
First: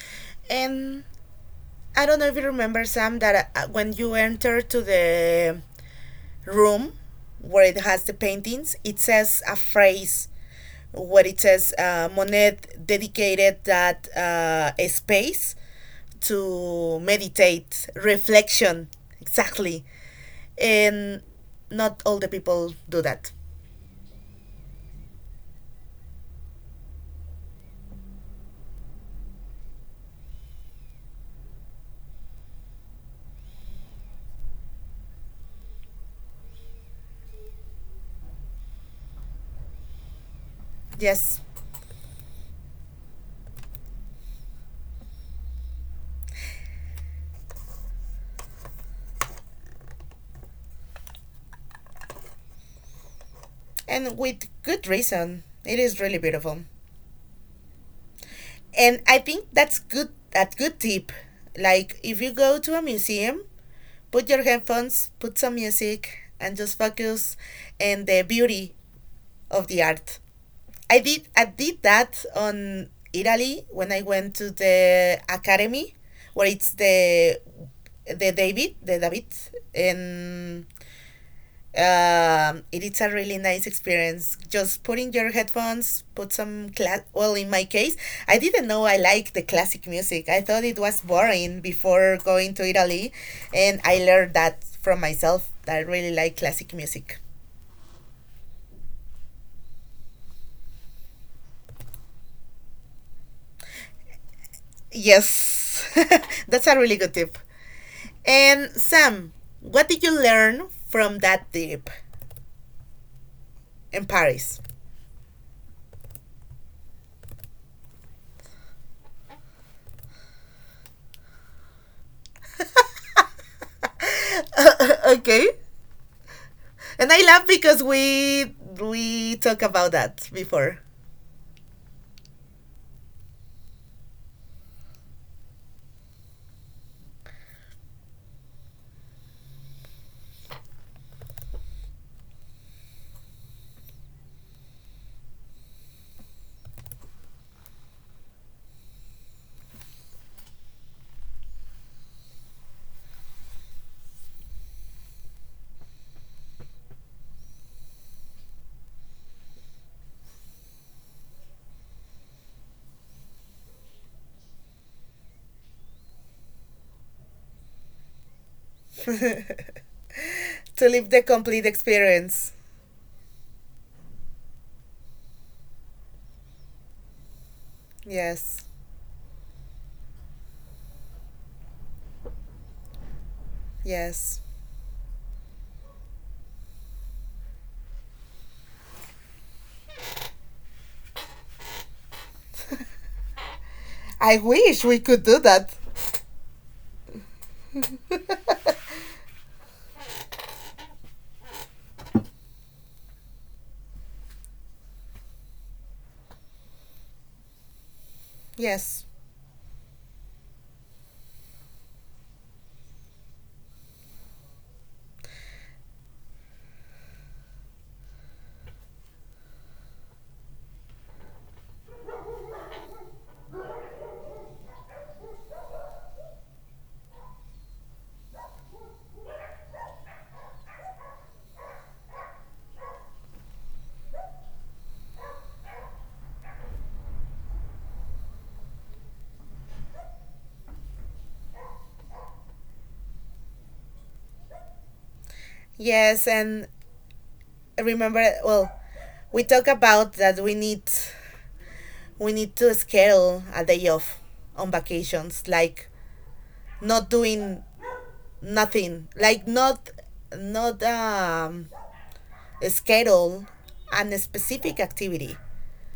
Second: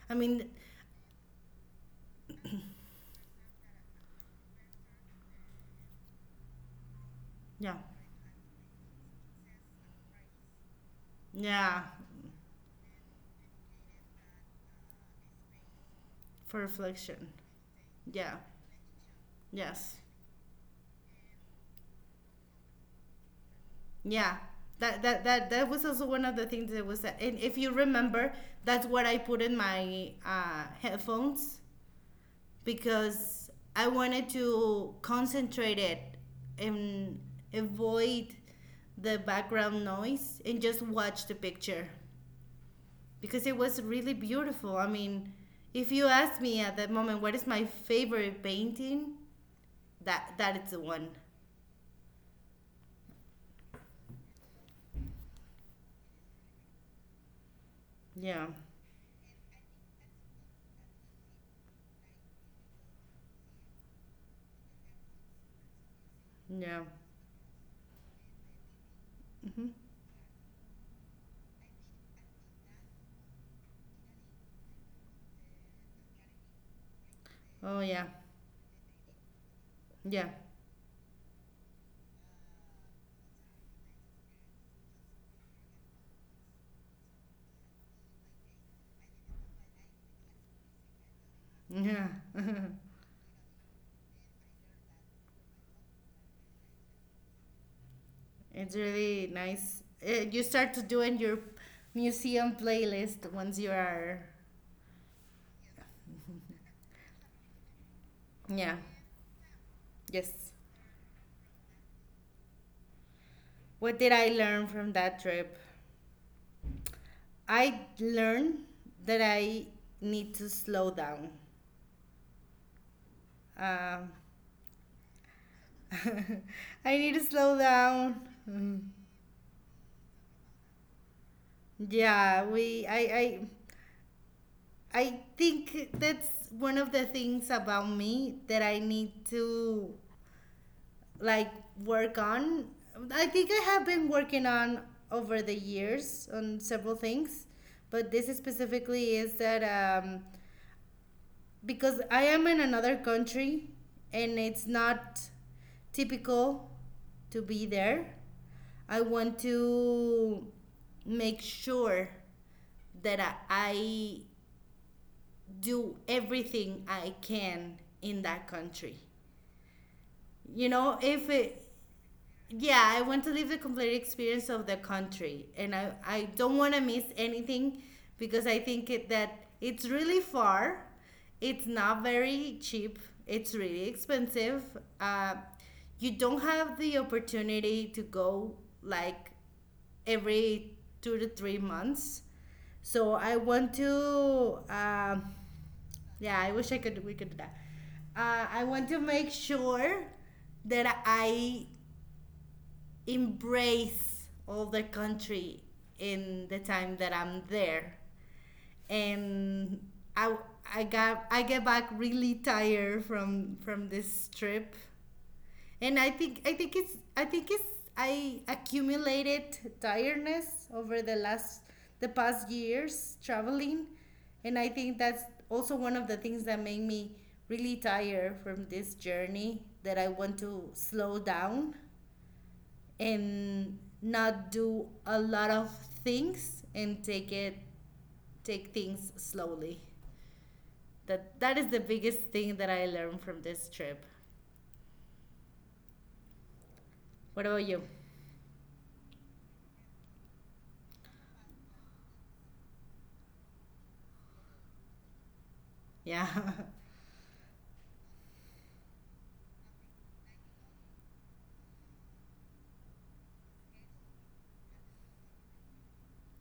[SPEAKER 2] I mean
[SPEAKER 1] And I don't know if you remember, Sam, that when you enter to the room where
[SPEAKER 2] yeah
[SPEAKER 1] it has the paintings, it says a phrase where it says,
[SPEAKER 2] yeah
[SPEAKER 1] Monet dedicated that a space
[SPEAKER 2] for
[SPEAKER 1] to
[SPEAKER 2] reflection
[SPEAKER 1] meditate,
[SPEAKER 2] yeah
[SPEAKER 1] reflection, exactly.
[SPEAKER 2] yes
[SPEAKER 1] And not all the people do that.
[SPEAKER 2] Yeah. That was also one of the things that was, and if you remember that's what I put in my headphones, because I wanted to concentrate it and avoid the background noise and just watch the
[SPEAKER 1] Yes,
[SPEAKER 2] picture, because it was really beautiful. I mean, if you ask me at that moment what is my favorite painting, that that is the one
[SPEAKER 1] and with good reason. It is really beautiful,
[SPEAKER 2] yeah
[SPEAKER 1] and I think that's good. That good tip. Like, if you go to a museum, put your headphones, put some music, and just
[SPEAKER 2] yeah
[SPEAKER 1] focus on the beauty of
[SPEAKER 2] hmm
[SPEAKER 1] the art. I did that on Italy when I went to the academy, where it's the
[SPEAKER 2] oh yeah
[SPEAKER 1] the David
[SPEAKER 2] yeah
[SPEAKER 1] and, um, it is a really nice experience, just putting your headphones, put some class, well, in my case I didn't know I like the classic music, I thought it was boring
[SPEAKER 2] yeah
[SPEAKER 1] before going to Italy, and I learned that from myself, that I really like classic music.
[SPEAKER 2] It's really nice. You start to doing your museum playlist once you are.
[SPEAKER 1] Yes. That's a really good tip.
[SPEAKER 2] Yeah.
[SPEAKER 1] And Sam, what did you
[SPEAKER 2] Yes.
[SPEAKER 1] learn from that trip
[SPEAKER 2] What
[SPEAKER 1] in
[SPEAKER 2] did I
[SPEAKER 1] Paris?
[SPEAKER 2] learn from that trip? I learned that I need to slow down. Um,
[SPEAKER 1] Okay.
[SPEAKER 2] I need
[SPEAKER 1] And
[SPEAKER 2] to
[SPEAKER 1] I laugh
[SPEAKER 2] slow
[SPEAKER 1] because
[SPEAKER 2] down.
[SPEAKER 1] we
[SPEAKER 2] Mm.
[SPEAKER 1] we talked about that before.
[SPEAKER 2] Yeah, we. I. I. I think that's one of the things about me that I need to like work on. I think I have been working on over the years on several things, but this is specifically is that because I am in another country and it's not typical to be there. I want to make sure that I do everything I can in that country. You
[SPEAKER 1] To
[SPEAKER 2] know,
[SPEAKER 1] live the
[SPEAKER 2] if
[SPEAKER 1] complete
[SPEAKER 2] it,
[SPEAKER 1] experience.
[SPEAKER 2] yeah, I want to live the complete experience of the country, and I don't want to miss anything because I
[SPEAKER 1] Yes,
[SPEAKER 2] think it, that it's really far. It's not very cheap. It's really
[SPEAKER 1] yes.
[SPEAKER 2] expensive. Uh, you don't have the opportunity to go like every 2 to 3 months. So I want to.
[SPEAKER 1] I wish we could do that.
[SPEAKER 2] Yeah, I wish I could. We could do that. I want to make sure that I embrace all the country in the time that I'm there.
[SPEAKER 1] Yes,
[SPEAKER 2] And I I got I get back really tired from this trip. And I think it's I accumulated tiredness over the last the past years traveling, and I think that's also one of the things that made me really tired from this journey, that I want to slow down and not do a lot of things and take it take things slowly. That that is the biggest thing that I learned from this trip. What
[SPEAKER 1] yes,
[SPEAKER 2] about you?
[SPEAKER 1] and remember, well, we talk about that we need to schedule a day off on
[SPEAKER 2] Yeah.
[SPEAKER 1] vacations, like not doing nothing, like not not, schedule an specific activity.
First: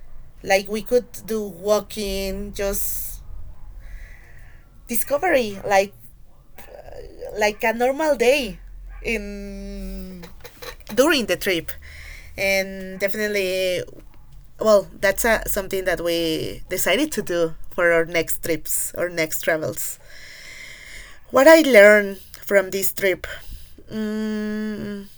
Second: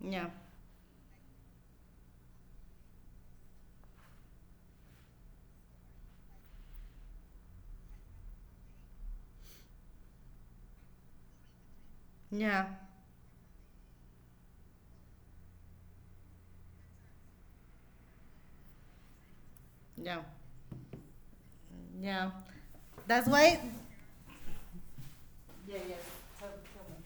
[SPEAKER 2] Yeah.
[SPEAKER 1] Like, we could do walking, just discovery, like a normal day in during the trip,
[SPEAKER 2] Yeah.
[SPEAKER 1] and definitely, well, that's a, something that we decided to do for our next trips or
[SPEAKER 2] Yeah.
[SPEAKER 1] next travels.
[SPEAKER 2] Yeah.
[SPEAKER 1] What I
[SPEAKER 2] That's
[SPEAKER 1] learned
[SPEAKER 2] why
[SPEAKER 1] from this trip,
[SPEAKER 2] Yeah, yeah. Tell, tell
[SPEAKER 1] mm,
[SPEAKER 2] me.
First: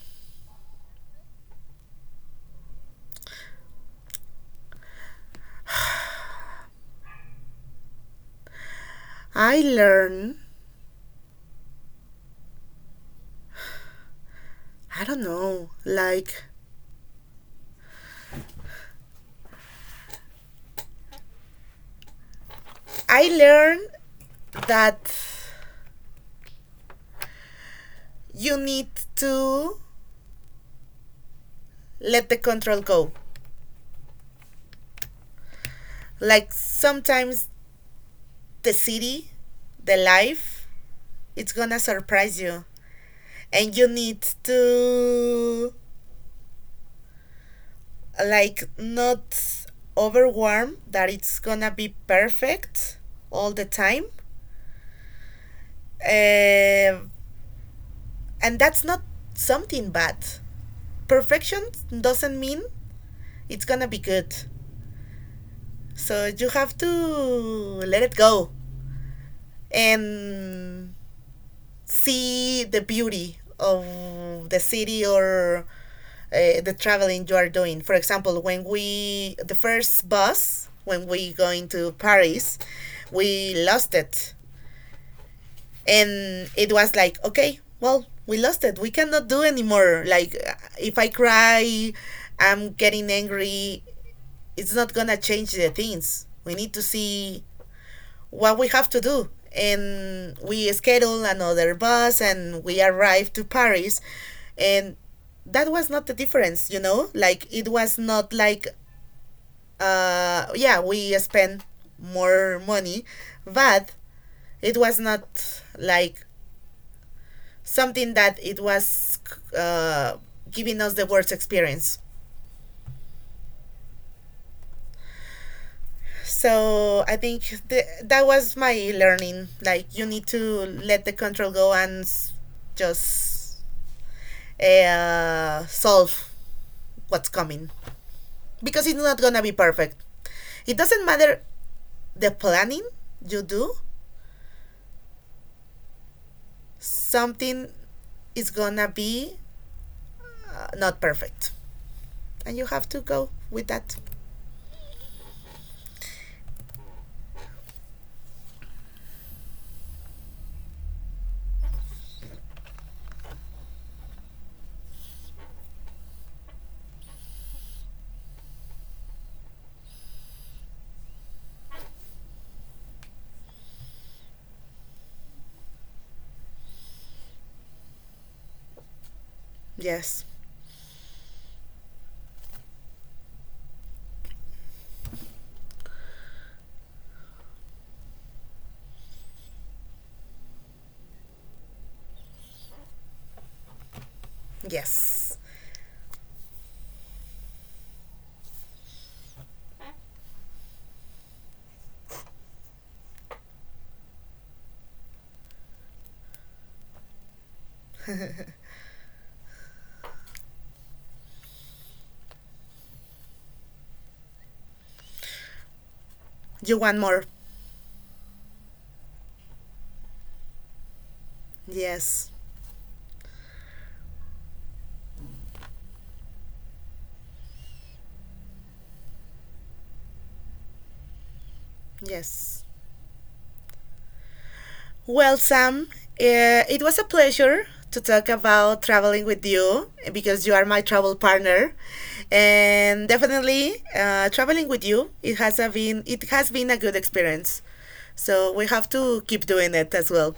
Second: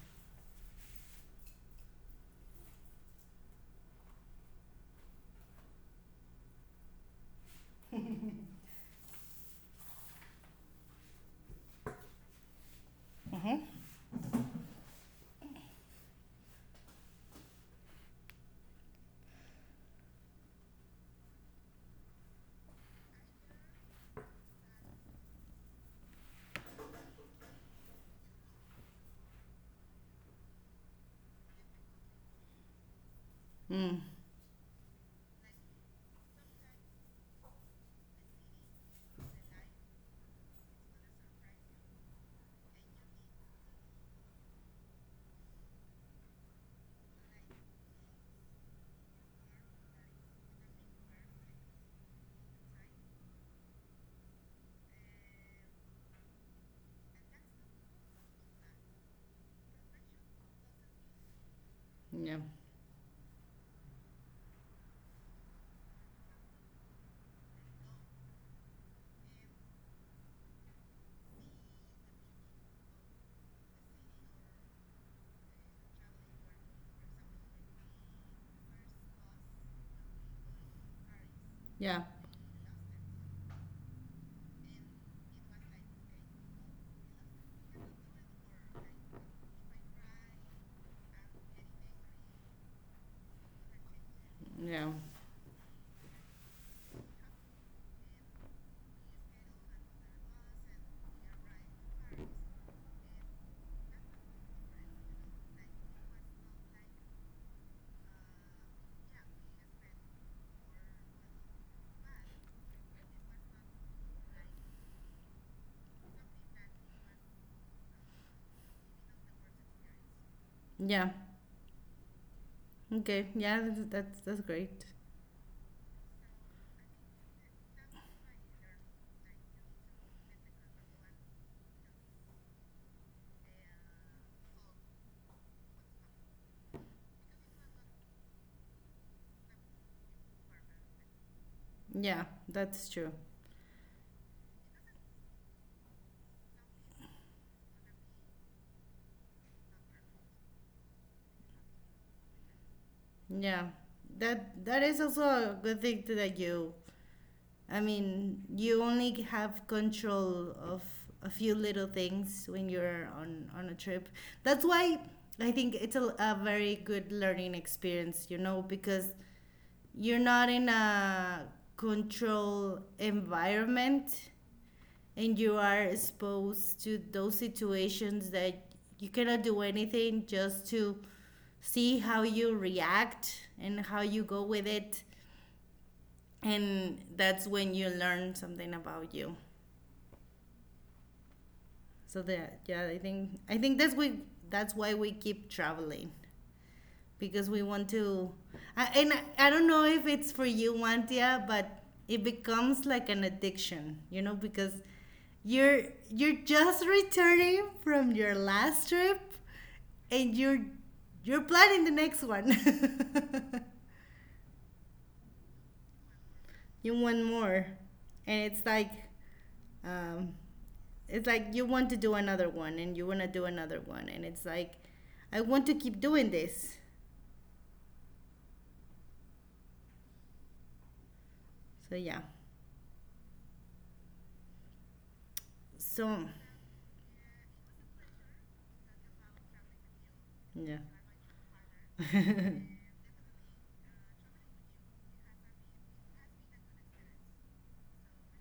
[SPEAKER 1] I learned, I don't know, like I learned that you need to let the control go,
[SPEAKER 2] Mm,
[SPEAKER 1] like sometimes the city, the life, it's gonna surprise you, and you need to, like, not overwhelm that it's gonna be perfect all the time. uh, and that's not something bad. Perfection doesn't mean it's gonna be
[SPEAKER 2] yeah,
[SPEAKER 1] good. So you have to let it go and see the beauty of the city, or the traveling you are doing. For example, when we the first bus when we going to Paris, we
[SPEAKER 2] yeah,
[SPEAKER 1] lost it, and it was like, okay, well, we lost it. We cannot do anymore. Like, if I cry, I'm getting angry. It's not gonna change the things. We
[SPEAKER 2] yeah,
[SPEAKER 1] need to see what we have to do. And we schedule another bus and we arrived to Paris. And that was not the difference, you know? Like, it was not like, yeah, we spent more money, but it was not like something that it was, uh, giving us the worst experience.
[SPEAKER 2] yeah. Okay, yeah, that's that's great.
[SPEAKER 1] So I think that was my learning. Like, you need to let the control go and, just, solve what's coming, because it's not gonna be perfect. It doesn't matter the planning you do,
[SPEAKER 2] Yeah, that's true.
[SPEAKER 1] something is gonna be, not perfect, and you have to go with that.
[SPEAKER 2] Yeah, that that is also a good thing to- that you I mean, you only have control of a few little things when you're on a trip. That's why I think it's a very good learning experience, you know, because you're not in a control environment, and you are exposed to those
[SPEAKER 1] Yes,
[SPEAKER 2] situations that you cannot do anything just to see how you react and how you go with it, and that's when you learn something about you. So that yeah,
[SPEAKER 1] yes.
[SPEAKER 2] I think that's we that's why we keep traveling because we want to. I don't know if it's for you, Wantia, but it becomes like an addiction, you know, because you're you're just returning from your last trip, and you're planning the next one.
[SPEAKER 1] You want more?
[SPEAKER 2] You want more, and um,
[SPEAKER 1] Yes,
[SPEAKER 2] it's like you want to do another one and you want to do another one, and it's like I want to keep doing this
[SPEAKER 1] yes.
[SPEAKER 2] so yeah
[SPEAKER 1] Well, Sam, it was a pleasure to
[SPEAKER 2] so
[SPEAKER 1] talk about traveling with you because you are my travel partner,
[SPEAKER 2] yeah
[SPEAKER 1] and definitely traveling with you, it has a been it has been a good experience. So we have to keep doing it as well.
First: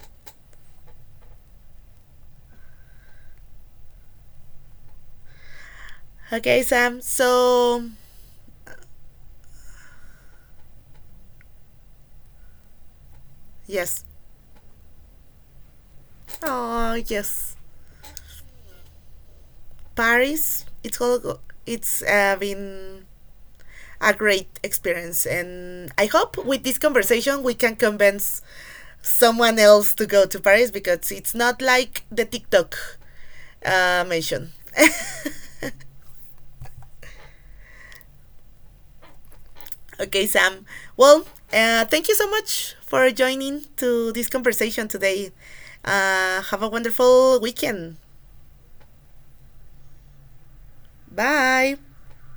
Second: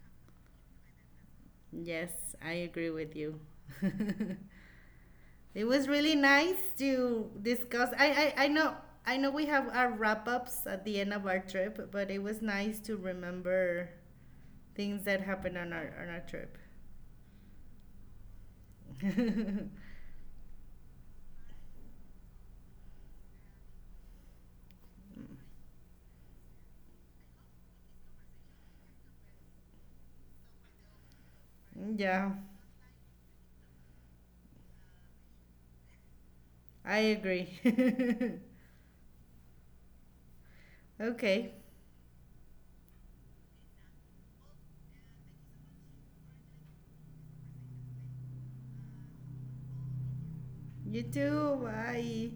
[SPEAKER 2] yes I agree with you. It was really nice
[SPEAKER 1] Okay, Sam.
[SPEAKER 2] to
[SPEAKER 1] So
[SPEAKER 2] discuss I know we have our wrap ups at the end of our trip, but it was nice to remember
[SPEAKER 1] yes,
[SPEAKER 2] things that happened on our trip.
[SPEAKER 1] oh yes, Paris. It's all, it's been a great experience, and I hope with this conversation we can convince someone else to go to Paris because it's not like the
[SPEAKER 2] Yeah,
[SPEAKER 1] TikTok mention.
[SPEAKER 2] I agree.
[SPEAKER 1] Okay, Sam. Well,
[SPEAKER 2] Okay.
[SPEAKER 1] thank you so much for joining to this conversation today. Have a wonderful weekend.
[SPEAKER 2] You too.
[SPEAKER 1] Bye.
[SPEAKER 2] Bye.